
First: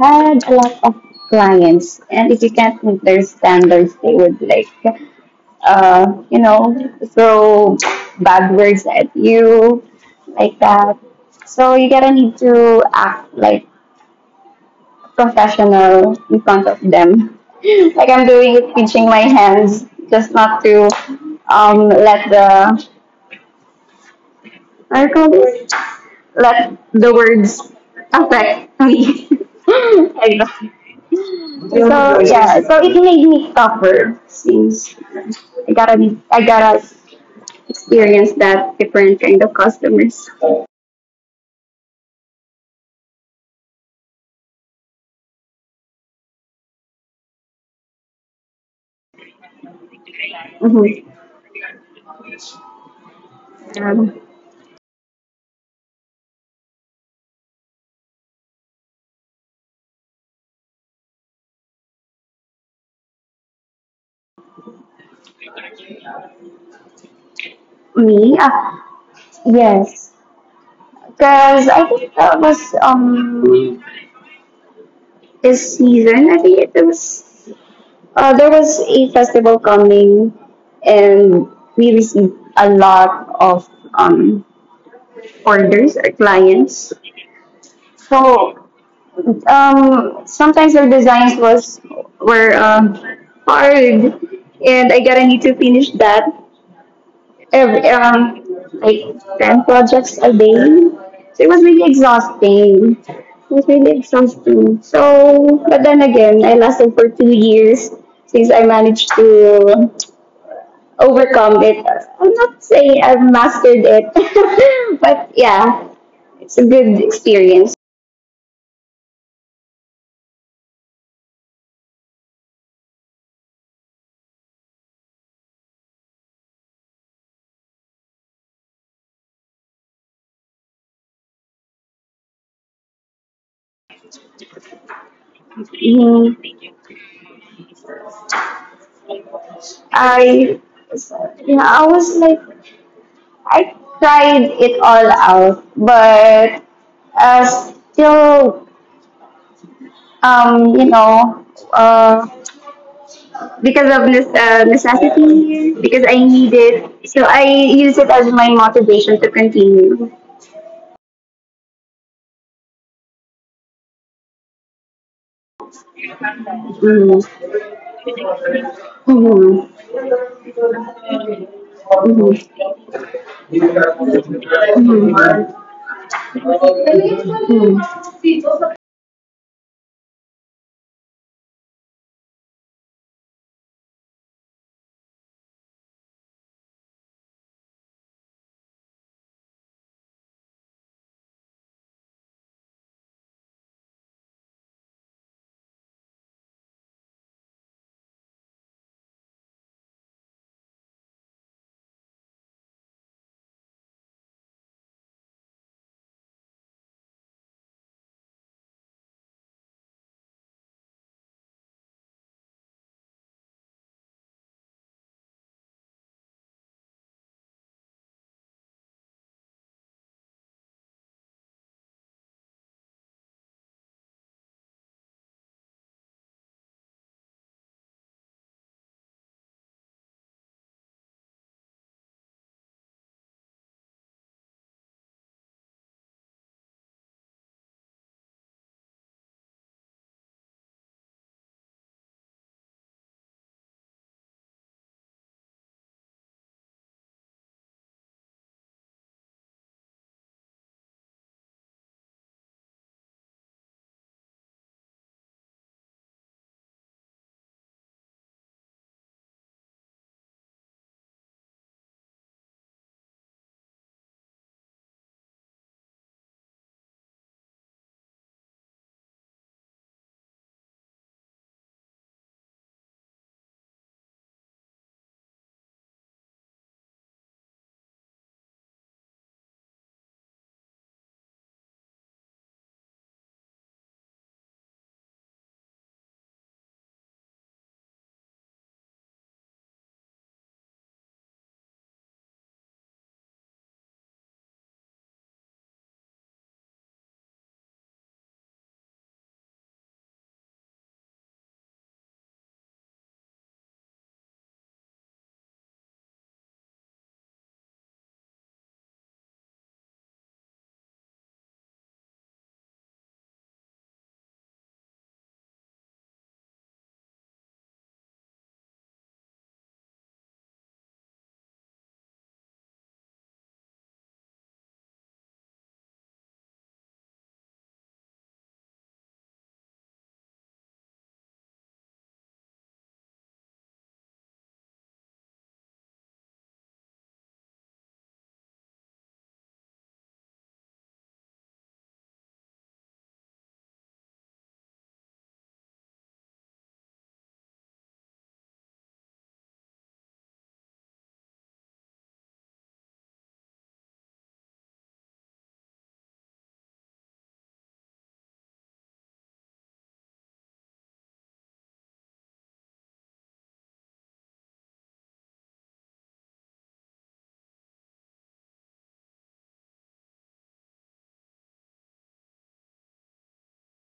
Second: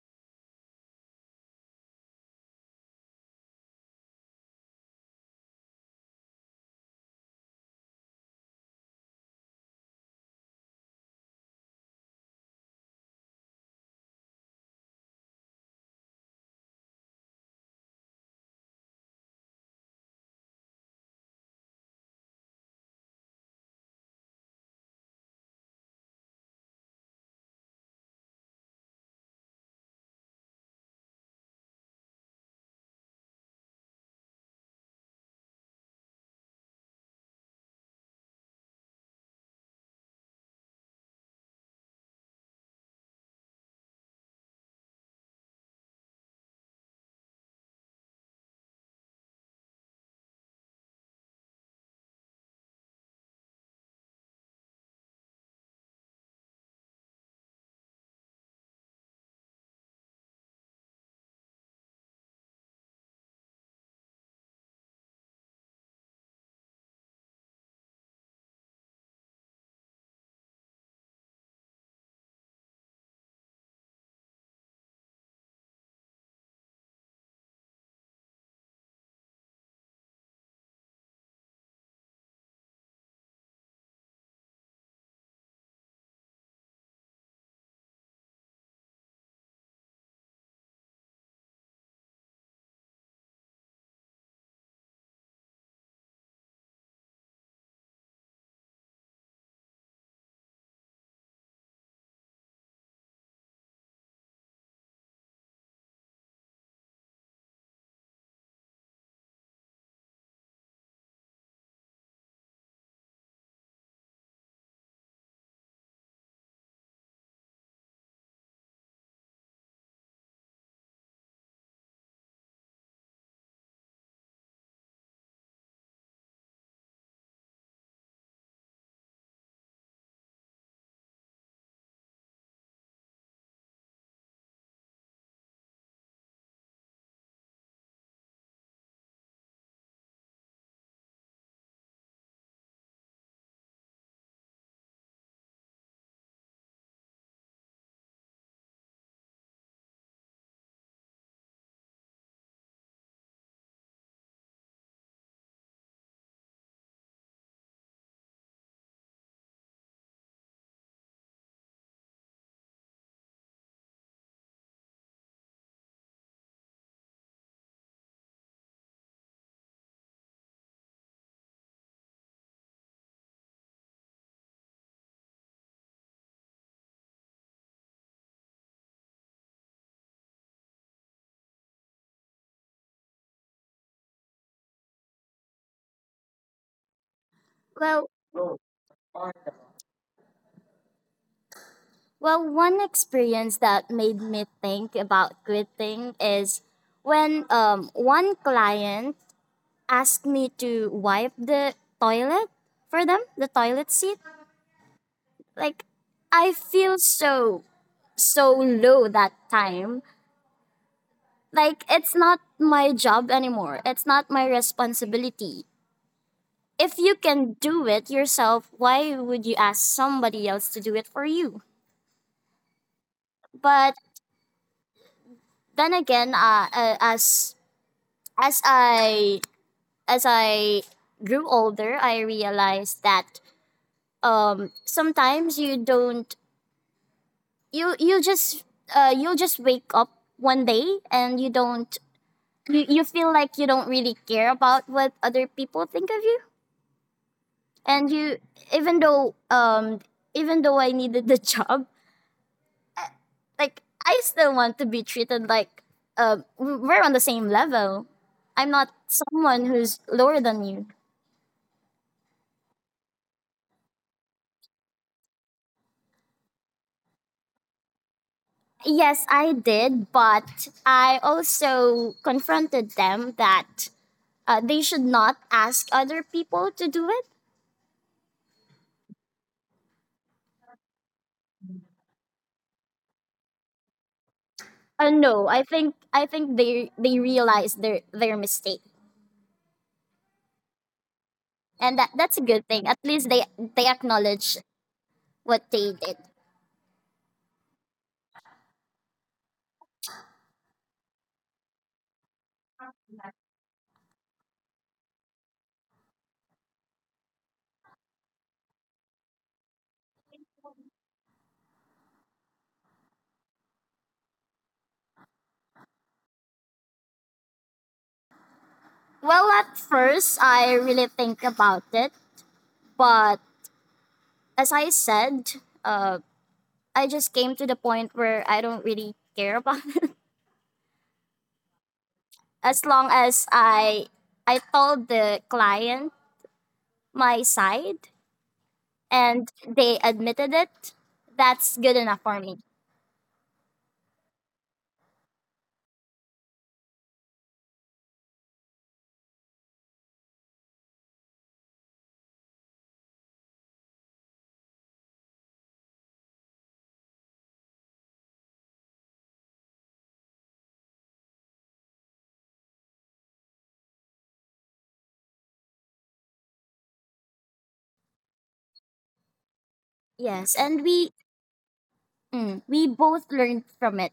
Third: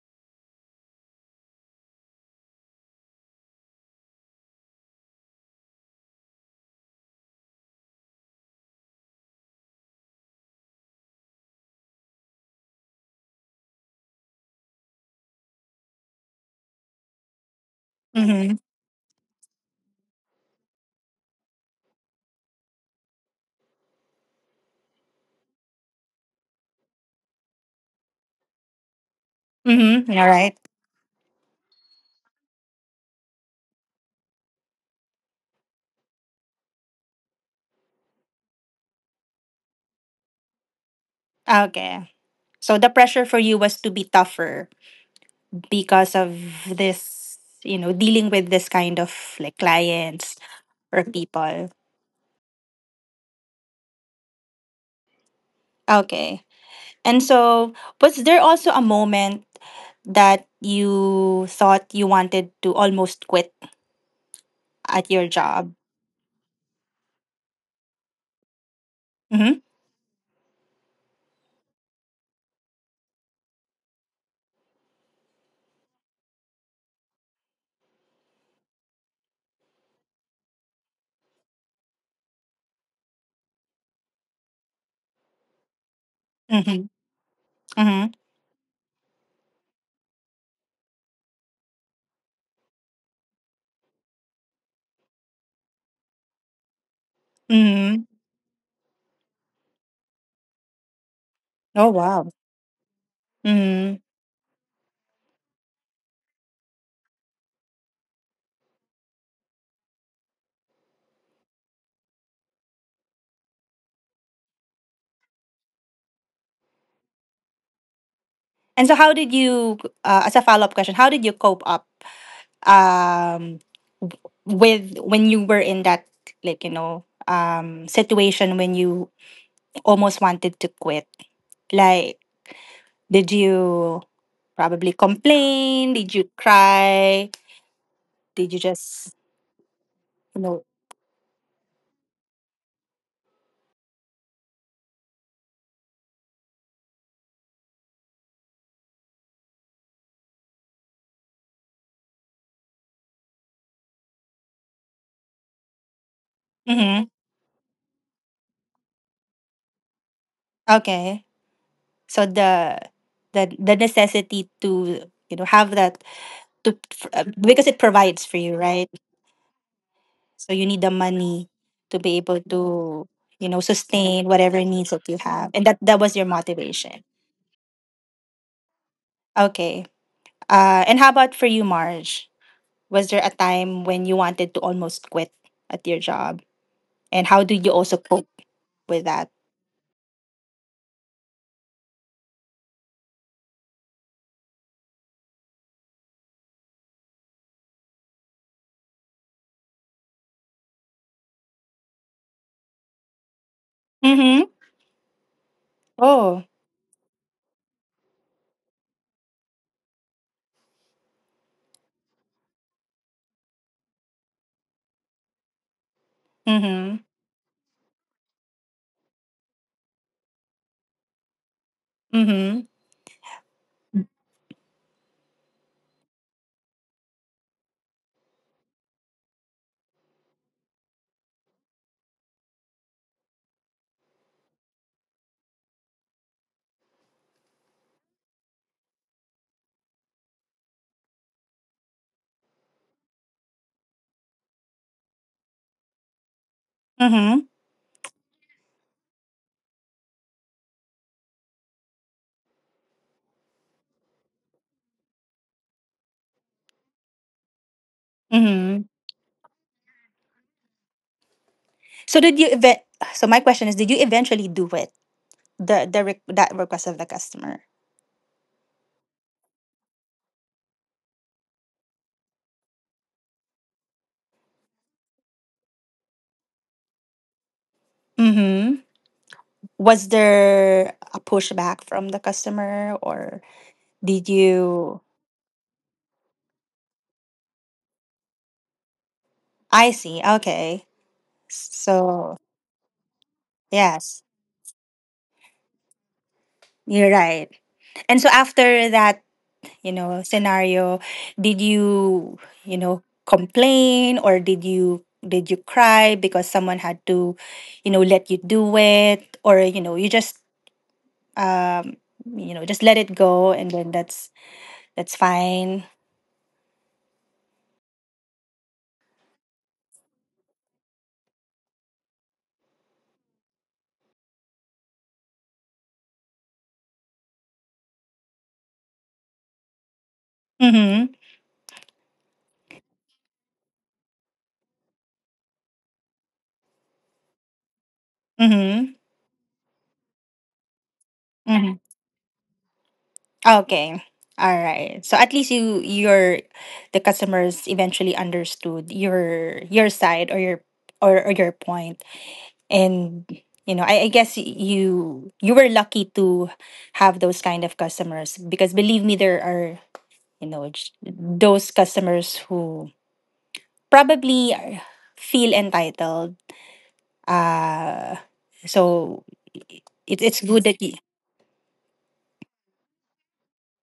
B: had a lot of clients, and if you can't meet their standards, they would like uh, you know, throw bad words at you, like that. So you gotta need to act like professional in front of them. Like I'm
A: Mm-hmm.
B: doing it, pinching my hands, just not to um, let the what call this? Let the words affect me.
A: Mm-hmm. All
B: Like
A: right.
B: that. So yeah, so it made me tougher since I gotta be, I gotta experience that different kind of customers.
A: Okay. So the pressure for you was to be tougher because of this, you know, dealing with this kind of, like, clients or
B: Mhm.
A: people.
B: Um,
A: Okay. And so was there also a moment that you thought you wanted to almost quit at your job.
B: me, Ah,
A: Mhm.
B: yes, because I think that was um this season. I think it was uh, there was a festival coming, and we received a lot of um orders or
A: Mhm.
B: clients.
A: Mhm.
B: So um sometimes their designs was were um hard, and I gotta need to finish that every
A: Mhm.
B: um like ten projects a day. So it was really
A: Oh wow.
B: exhausting. It was really
A: Mhm.
B: exhausting. So but then again I lasted for two years since I managed to overcome it. I'm not saying I've mastered it. But yeah, it's a good experience.
A: And so how did you — uh, as a follow-up question, how did you cope up, um w- with — when you were in that, like, you know, um situation when you almost wanted to quit? Like, did you probably complain? Did you
B: Mm,
A: cry? Did you just, you
B: I
A: know?
B: yeah, I was like I tried it all out but uh, still um, you know, uh, because of this uh, necessity, because I need it.
A: Mhm.
B: So I use it as my motivation to continue.
A: Okay. So the the the necessity to, you know have that, to f-
B: Mm.
A: uh, because it provides for you, right?
B: Mm.
A: So you need the money to be able to, you know, sustain whatever needs that you
B: Mm.
A: have, and that that was your motivation.
B: Mm.
A: Okay. Uh, and how about for you, Marge? Was there a time when you wanted to almost quit at your job, and how do you also
C: Well,
A: cope with that?
C: Well, one experience that made me think about quitting is when, um, one client asked me to wipe the toilet for them, the toilet seat.
A: Mm-hmm.
C: Like,
A: Oh.
C: I feel so, so low that time. Like, it's not my job anymore, it's not my responsibility. If
A: Mm-hmm.
C: you can do it yourself, why would you ask somebody else to do it for you?
A: Mm-hmm.
C: But then again, uh, uh, as as I as I grew older, I realized that, um, sometimes you don't you you just uh, you'll just wake up one day, and you don't you, you feel like you don't really care about what other people think of you.
A: Mm-hmm.
C: And you even though um even though I needed the job, like, I still want to be treated like, uh, we're on the same level. I'm not
A: Mm-hmm.
C: someone who's lower than you.
A: So did you event? So my question is, did you eventually do it? The the re- that request of the customer.
C: Yes, I did, but I also confronted them that, uh, they should not ask other people to do it.
A: Mm-hmm. Was there a pushback from the customer, or did
C: Uh,
A: you —
C: no, I think I think they they realized their their mistake.
A: I see. Okay.
C: And that that's a
A: So,
C: good thing. At least they they
A: yes,
C: acknowledge what they did.
A: you're right. And so after that, you know, scenario, did you, you know complain, or did you did you cry because someone had to, you know, let you do it, or, you know you just, um you know, just let it go, and then that's that's fine.
C: Well, at first I really think about it, but as I said, uh, I just came to the point where I don't really care about it.
A: Mm-hmm.
C: As long as I I told the client my side
A: Mm-hmm.
C: and they admitted it, that's good
A: Mm-hmm.
C: enough for me.
A: Okay. All right. So at least you — your — the customers eventually understood your your side, or your, or, or your point. And you know, I, I guess you you were lucky to have those kind of customers because believe me there are, you know, j- those customers who probably are- feel entitled. Uh so it,
C: Yes,
A: it's
C: and
A: good
C: we
A: that you —
C: mm, we both learned from it.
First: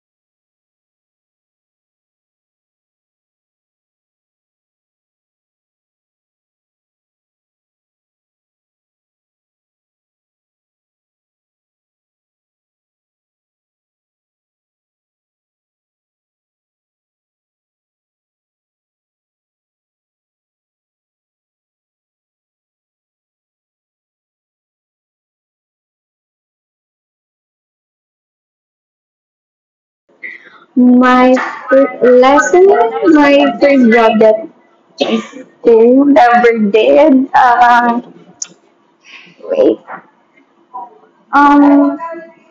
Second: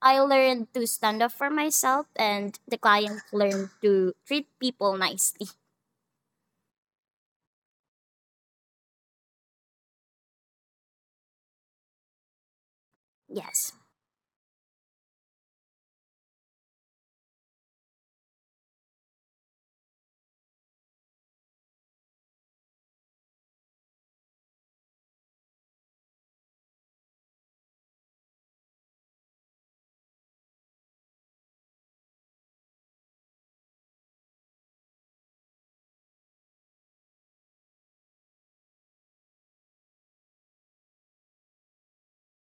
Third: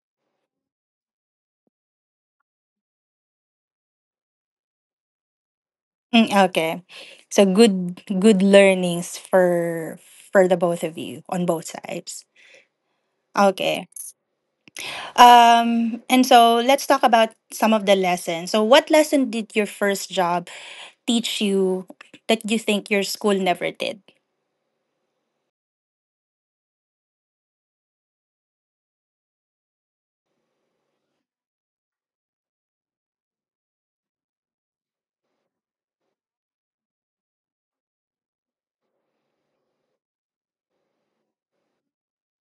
C: I learned to stand up for myself, and the client learned to treat people nicely.
A: Mm. Okay. So good good learnings for for the both of you, on both sides.
C: Yes.
A: Okay. Um and so let's talk about some of the lessons. So what lesson did your first job teach you that you think your school never did?
B: My first lesson, my first job that I still never did. Uh, wait. Um,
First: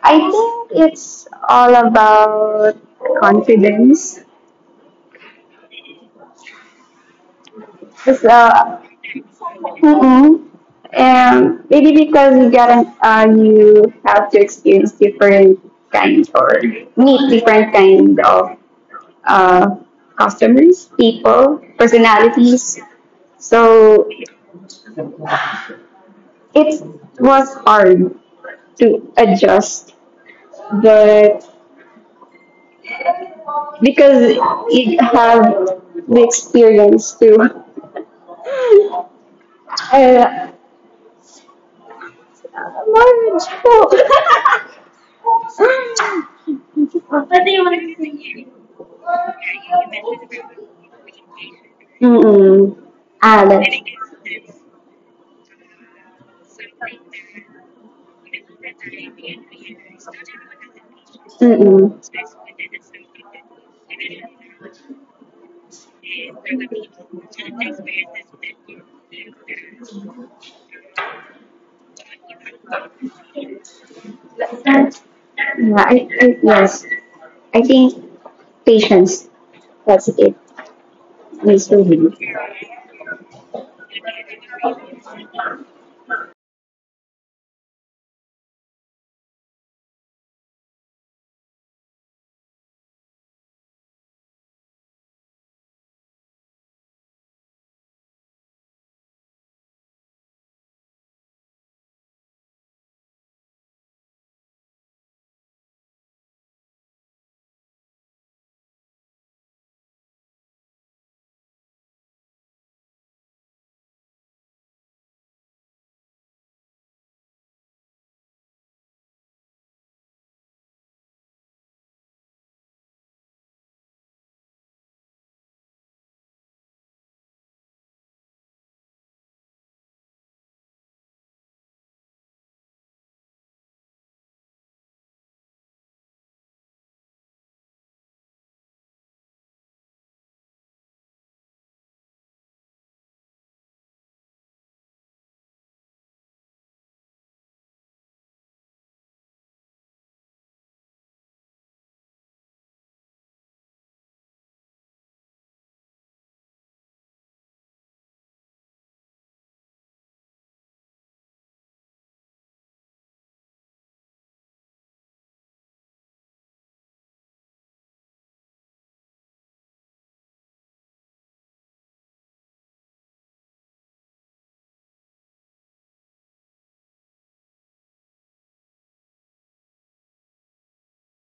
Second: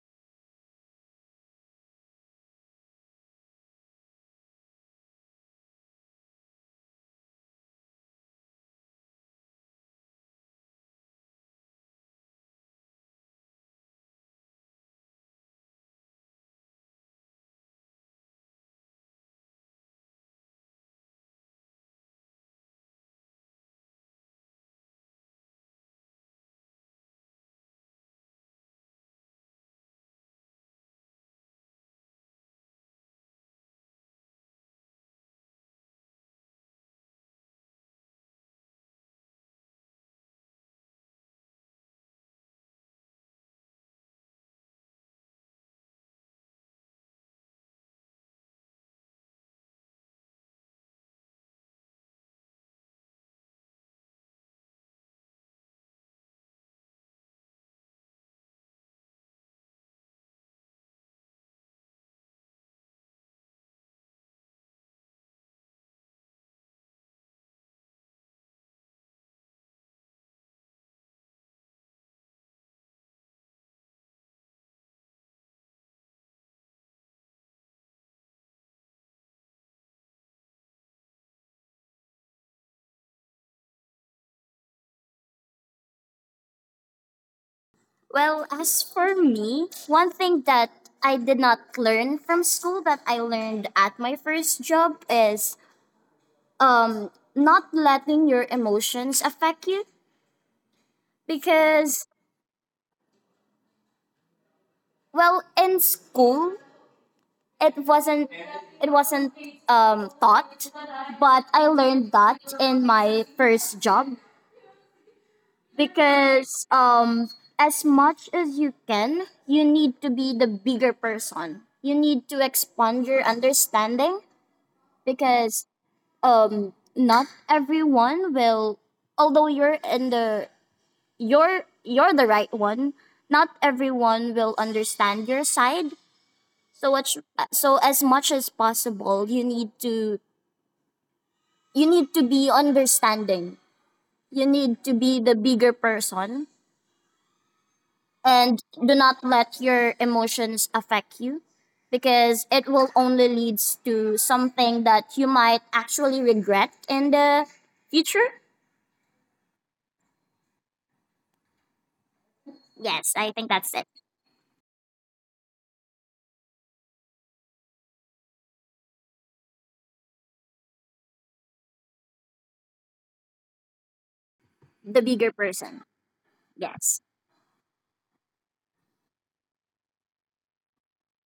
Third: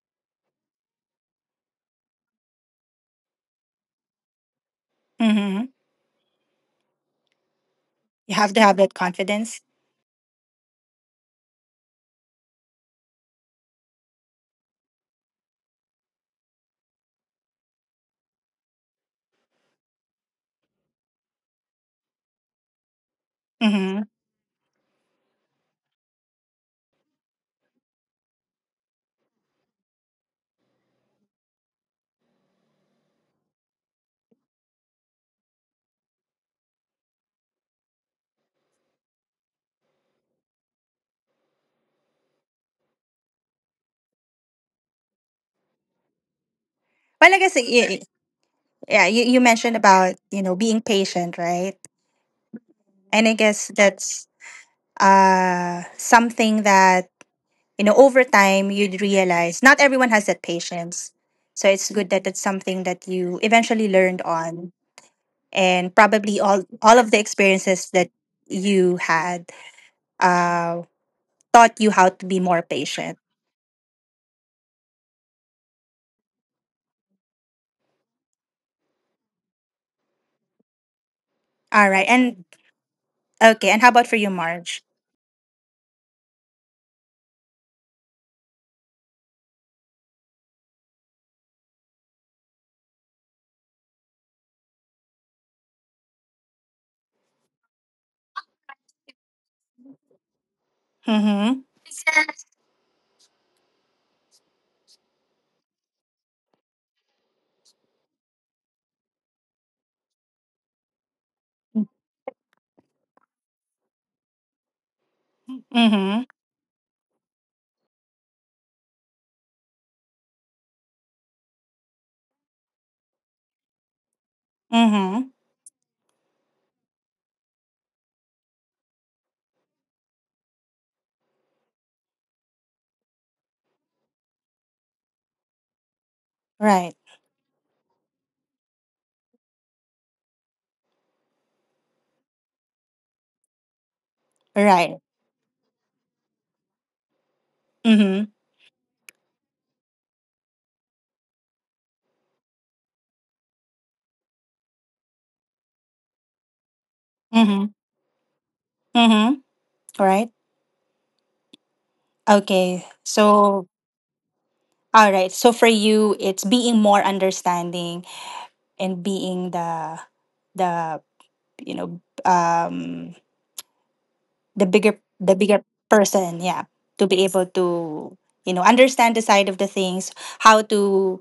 B: I think it's all about confidence.
A: Mhm.
B: It's
A: You have to have
B: uh,
A: that confidence.
B: Mm-hmm. And maybe because you gotta, uh, you have to experience different kinds or meet different kind of uh, customers, people, personalities.
A: Mhm.
B: So it was hard to adjust, but because you have the experience to uh, marriage.
A: Well, I guess, yeah, yeah, you, you mentioned about, you know, being patient, right?
B: Mm, mm.
A: And I
B: Ah, that's.
A: guess that's uh something that, you know, over time, you'd realize not everyone has that patience, so
B: Mm-mm.
A: it's good that it's something that you eventually learned on, and probably all all of the experiences that you had uh taught you how to be more patient.
B: Yeah, I, I, yes. I think patience. That's it. Needs to
A: All
B: be.
A: right, and okay, and how about for you, Marge?
C: Well, as for me, one thing that I did not learn from school that I learned at my first job is, um not letting your emotions affect you.
A: Mm-hmm.
C: Because, well, in school it wasn't, it wasn't um, taught, but I learned that in my first job.
A: Mm-hmm.
C: Because, um, as much as you can, you need to be the bigger person. You need to expand your understanding
A: Mm-hmm.
C: because, um, not everyone will, although you're in the you're you're the right one, not everyone will understand your side. So
A: Right.
C: much. So as much as possible, you need to you need to be understanding. You need to
A: Right.
C: be the bigger person,
A: Mm-hmm.
C: and do not let your emotions affect you because it will only leads to something that you might actually regret in the
A: Mm-hmm.
C: future.
A: Mm-hmm. Right. Okay,
C: Yes, I think
A: so —
C: that's it.
A: all right, so for you it's being more understanding and being the — the you know, um the
C: The
A: bigger —
C: bigger
A: the bigger
C: person.
A: person, yeah,
C: Yes.
A: to be able to, you know, understand the side of the things, how to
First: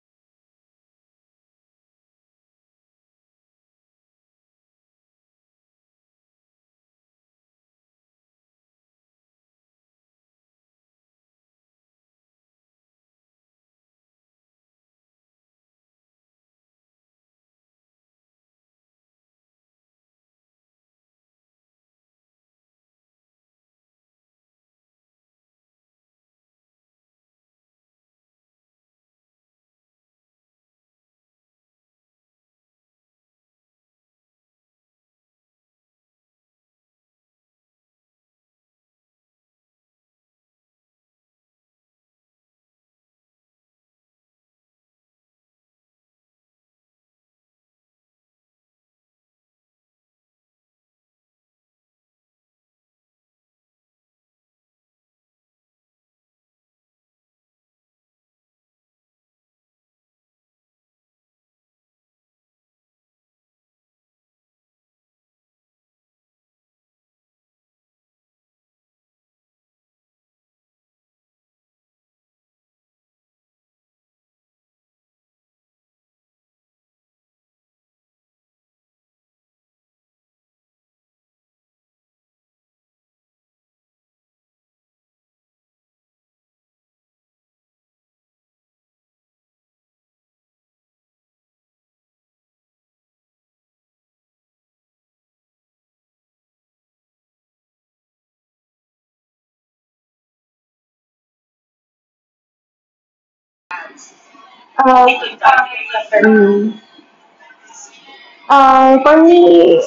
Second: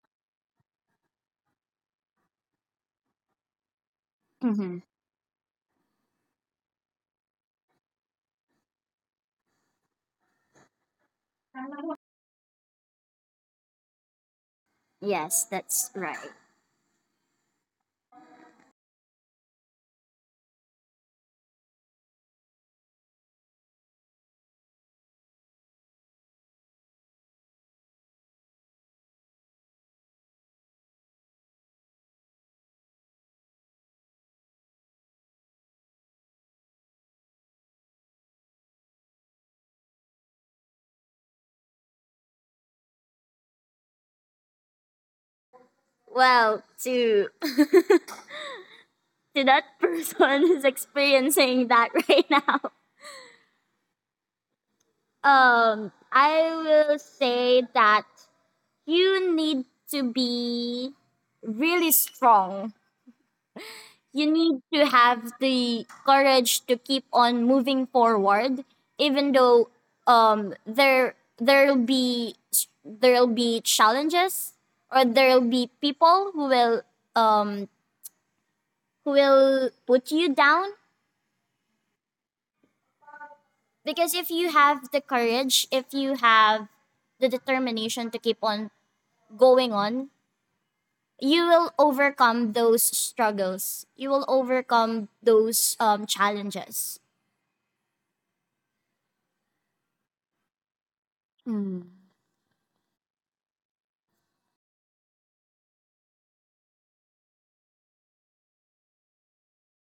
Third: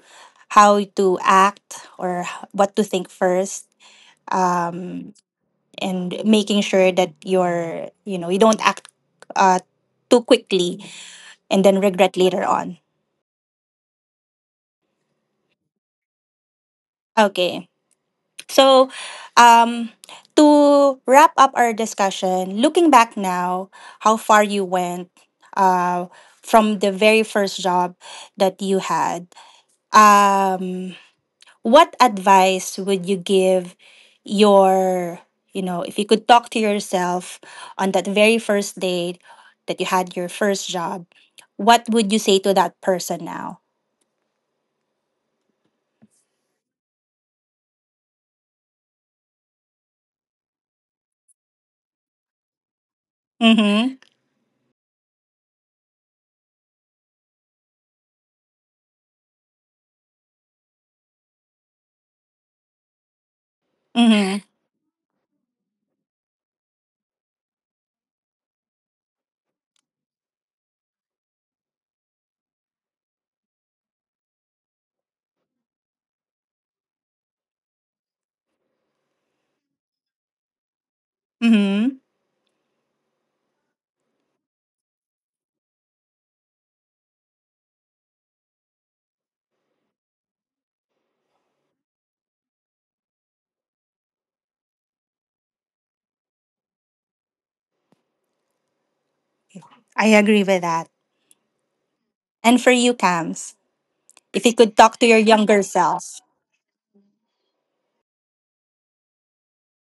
A: how to act, or h- what to think first,
C: Hmm.
A: um and making sure that you're, you know, you don't act, uh too quickly and then regret later on.
C: Yes, that's right.
A: Okay. So, um, to wrap up our discussion, looking back now, how far you went, uh, from the very first job that you had, um, what advice would you give your — you know, if you could talk to yourself on that very first day that you had your first job, what would you say to that person now?
C: Well, to to that person who's experiencing that right now.
A: Mm hmm.
C: Um, I will say that you need to be really strong.
A: Mm
C: You
A: hmm.
C: need to have the courage to keep on moving forward, even though, um, there there'll be there'll be challenges, or there'll be people who will, um, who will put you down.
A: Mm hmm.
C: Because if you have the courage, if you have the determination to keep on going on, you will overcome those struggles. You will overcome those, um, challenges.
A: I agree with that. And for you, Cams. If you could talk to
B: Uh,
A: your younger self.
B: Mm. Uh, for me,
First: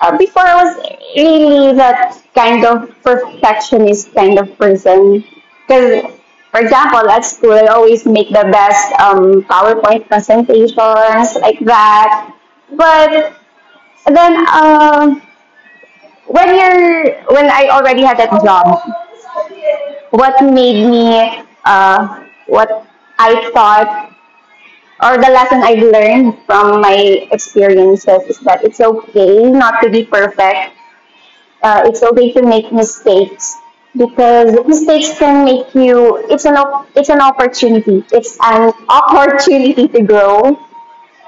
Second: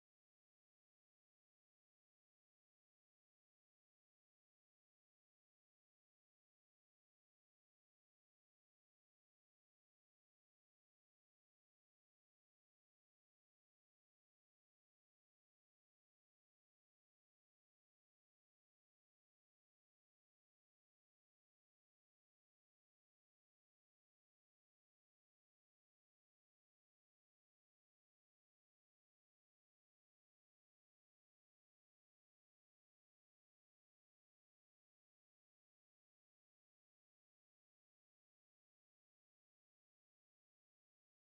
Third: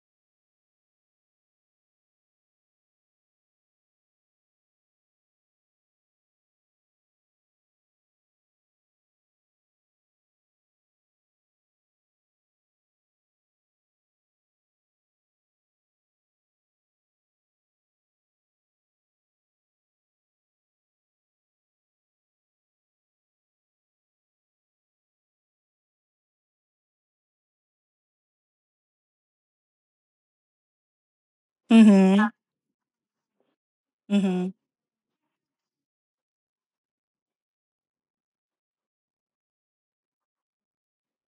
B: uh, before I was really that kind of perfectionist kind of person. Because, for example, at school, I always make the best um, PowerPoint presentations like that. But then, uh, when you're when I already had that job, what made me uh, what I thought or the lesson I've learned from my experiences is that it's okay not to be perfect. Uh, it's
A: Mm-hmm.
B: okay to make mistakes
A: Mm-hmm.
B: because mistakes can make you. It's an it's an opportunity. It's an opportunity to grow.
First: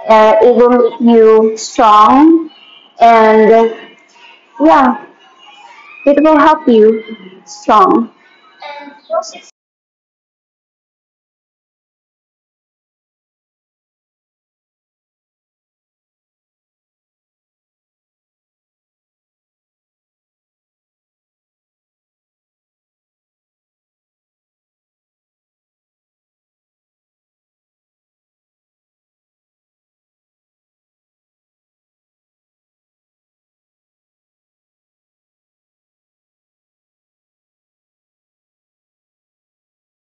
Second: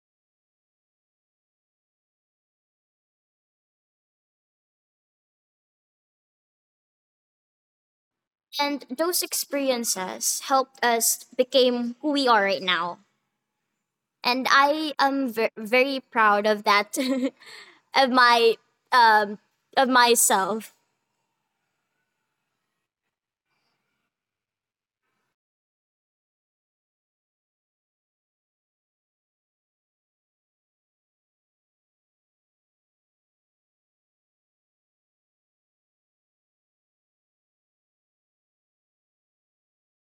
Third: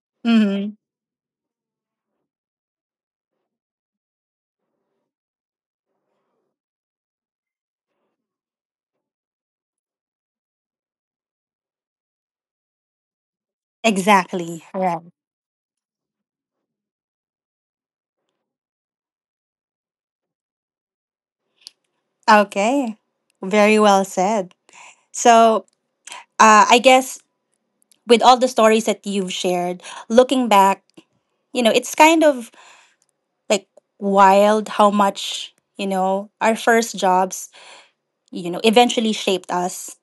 B: Uh, it
A: Mm-hmm.
B: will make you strong, and uh, yeah, it will help you strong.
C: And those experiences helped us become who we are right now. And
A: Exactly.
C: I
A: Right.
C: am ver- very proud of that, of my, um, of myself.
A: Okay. Very well said. So, uh, I guess, with all the stories that you've shared, looking back, you know, it's kind of, like, wild how much, you know, our first jobs, you know, eventually shaped us.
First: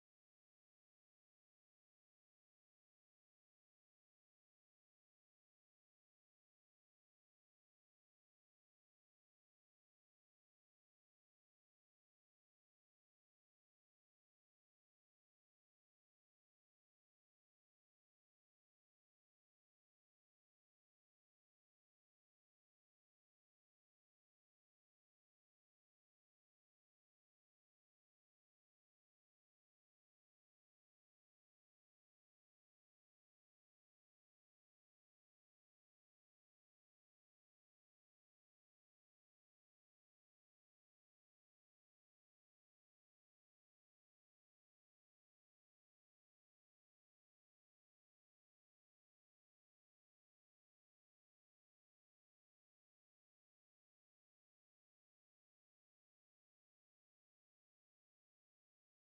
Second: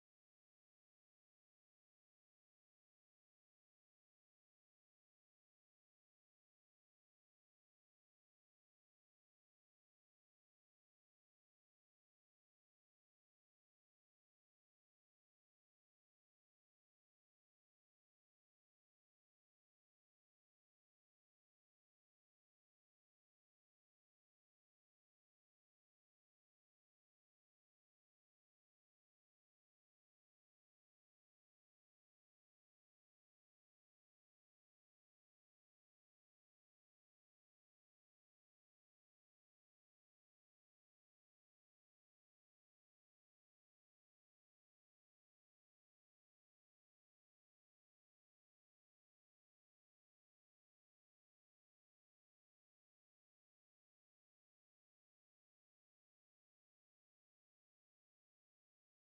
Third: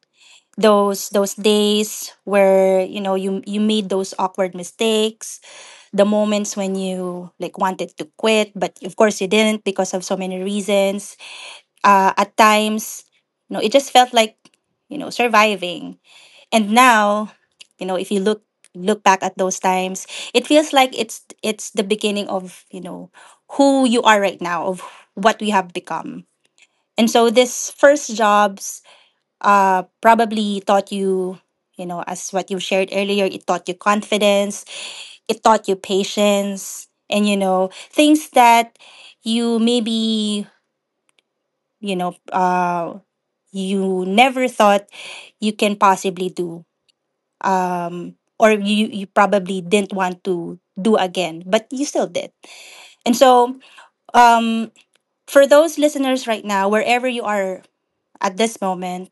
A: Those those days where, you know, you you made those awkward mistakes, the moments when you, like, wanted to quit, but of course you didn't because of so many reasons. Uh, at times, you know, it just felt like, you know, surviving, and now, you know, if you look look back at those times, it feels like it's it's the beginning of, you know, who you are right now, of what we have become. And so this first jobs uh probably taught you, you know, as what you shared earlier, it taught you confidence, it taught you patience, and, you know, things that you maybe, you know, uh you never thought you can possibly do, um or you you probably didn't want to do again, but you still did. And so, um for those listeners right now, wherever you are at this moment,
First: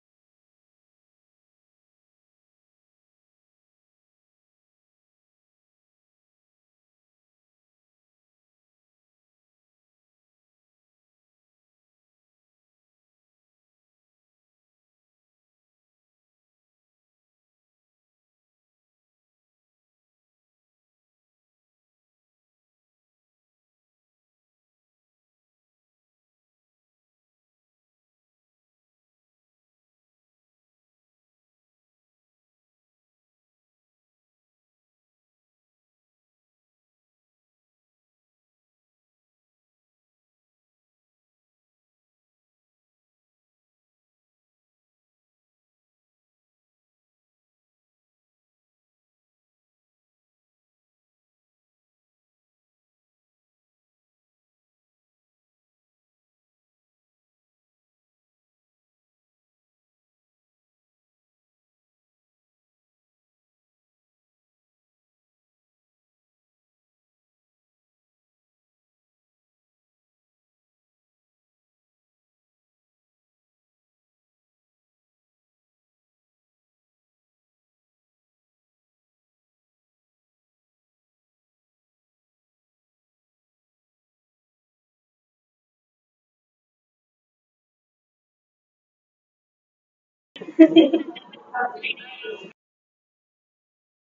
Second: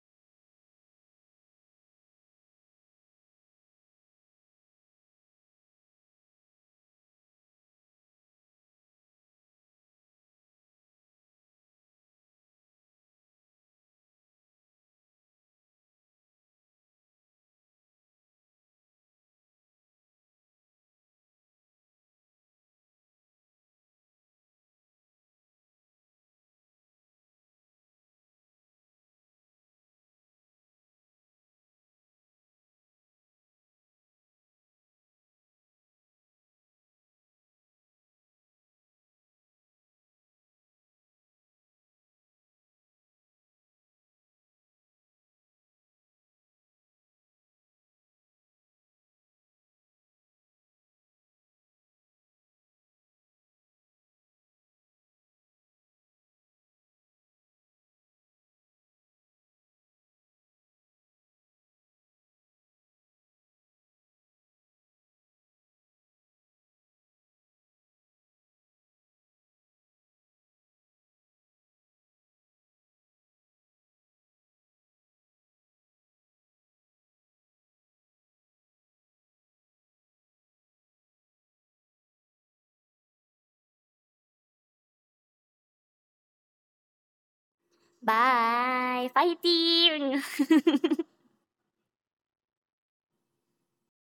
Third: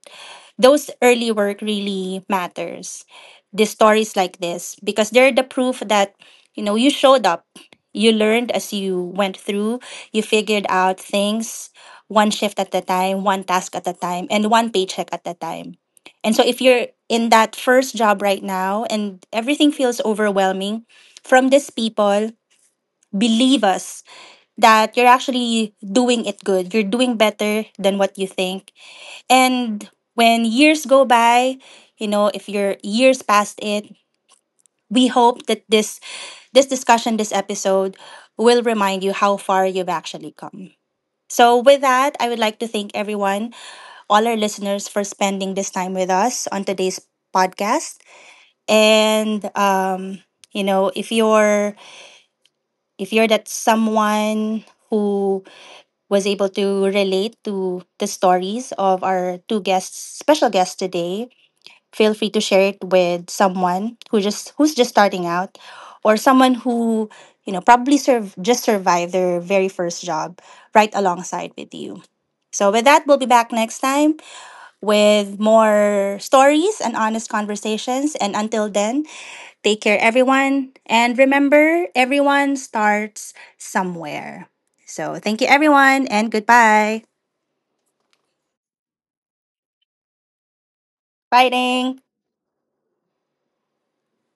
A: those early work really matters, the stories like this, because they're the proof that, you know, you showed up, you learned as you went through, you figured out things, one shift at a time, one task at a time, and one paycheck at a time. And so if you're in that first job right now and everything feels overwhelming, from these people, believe us that you're actually doing it good, you're doing better than what you think. And when years go by, you know, if your years past it, we hope that this this discussion, this episode will remind you how far you've actually come. So with that, I would like to thank everyone, all our listeners, for spending this time with us on today's podcast. And, um, you know, if you're if you're that someone who was able to relate to the stories of our two guests, special guests today, feel free to share it with someone who just who's just starting out, or someone who, you know, probably serve just survived their very first job right alongside with you. So with that, we'll be back next time with more stories and honest conversations, and until then, take care everyone, and remember everyone starts somewhere. So thank you everyone, and goodbye.
C: Bye, fighting.
A: Bye, ding.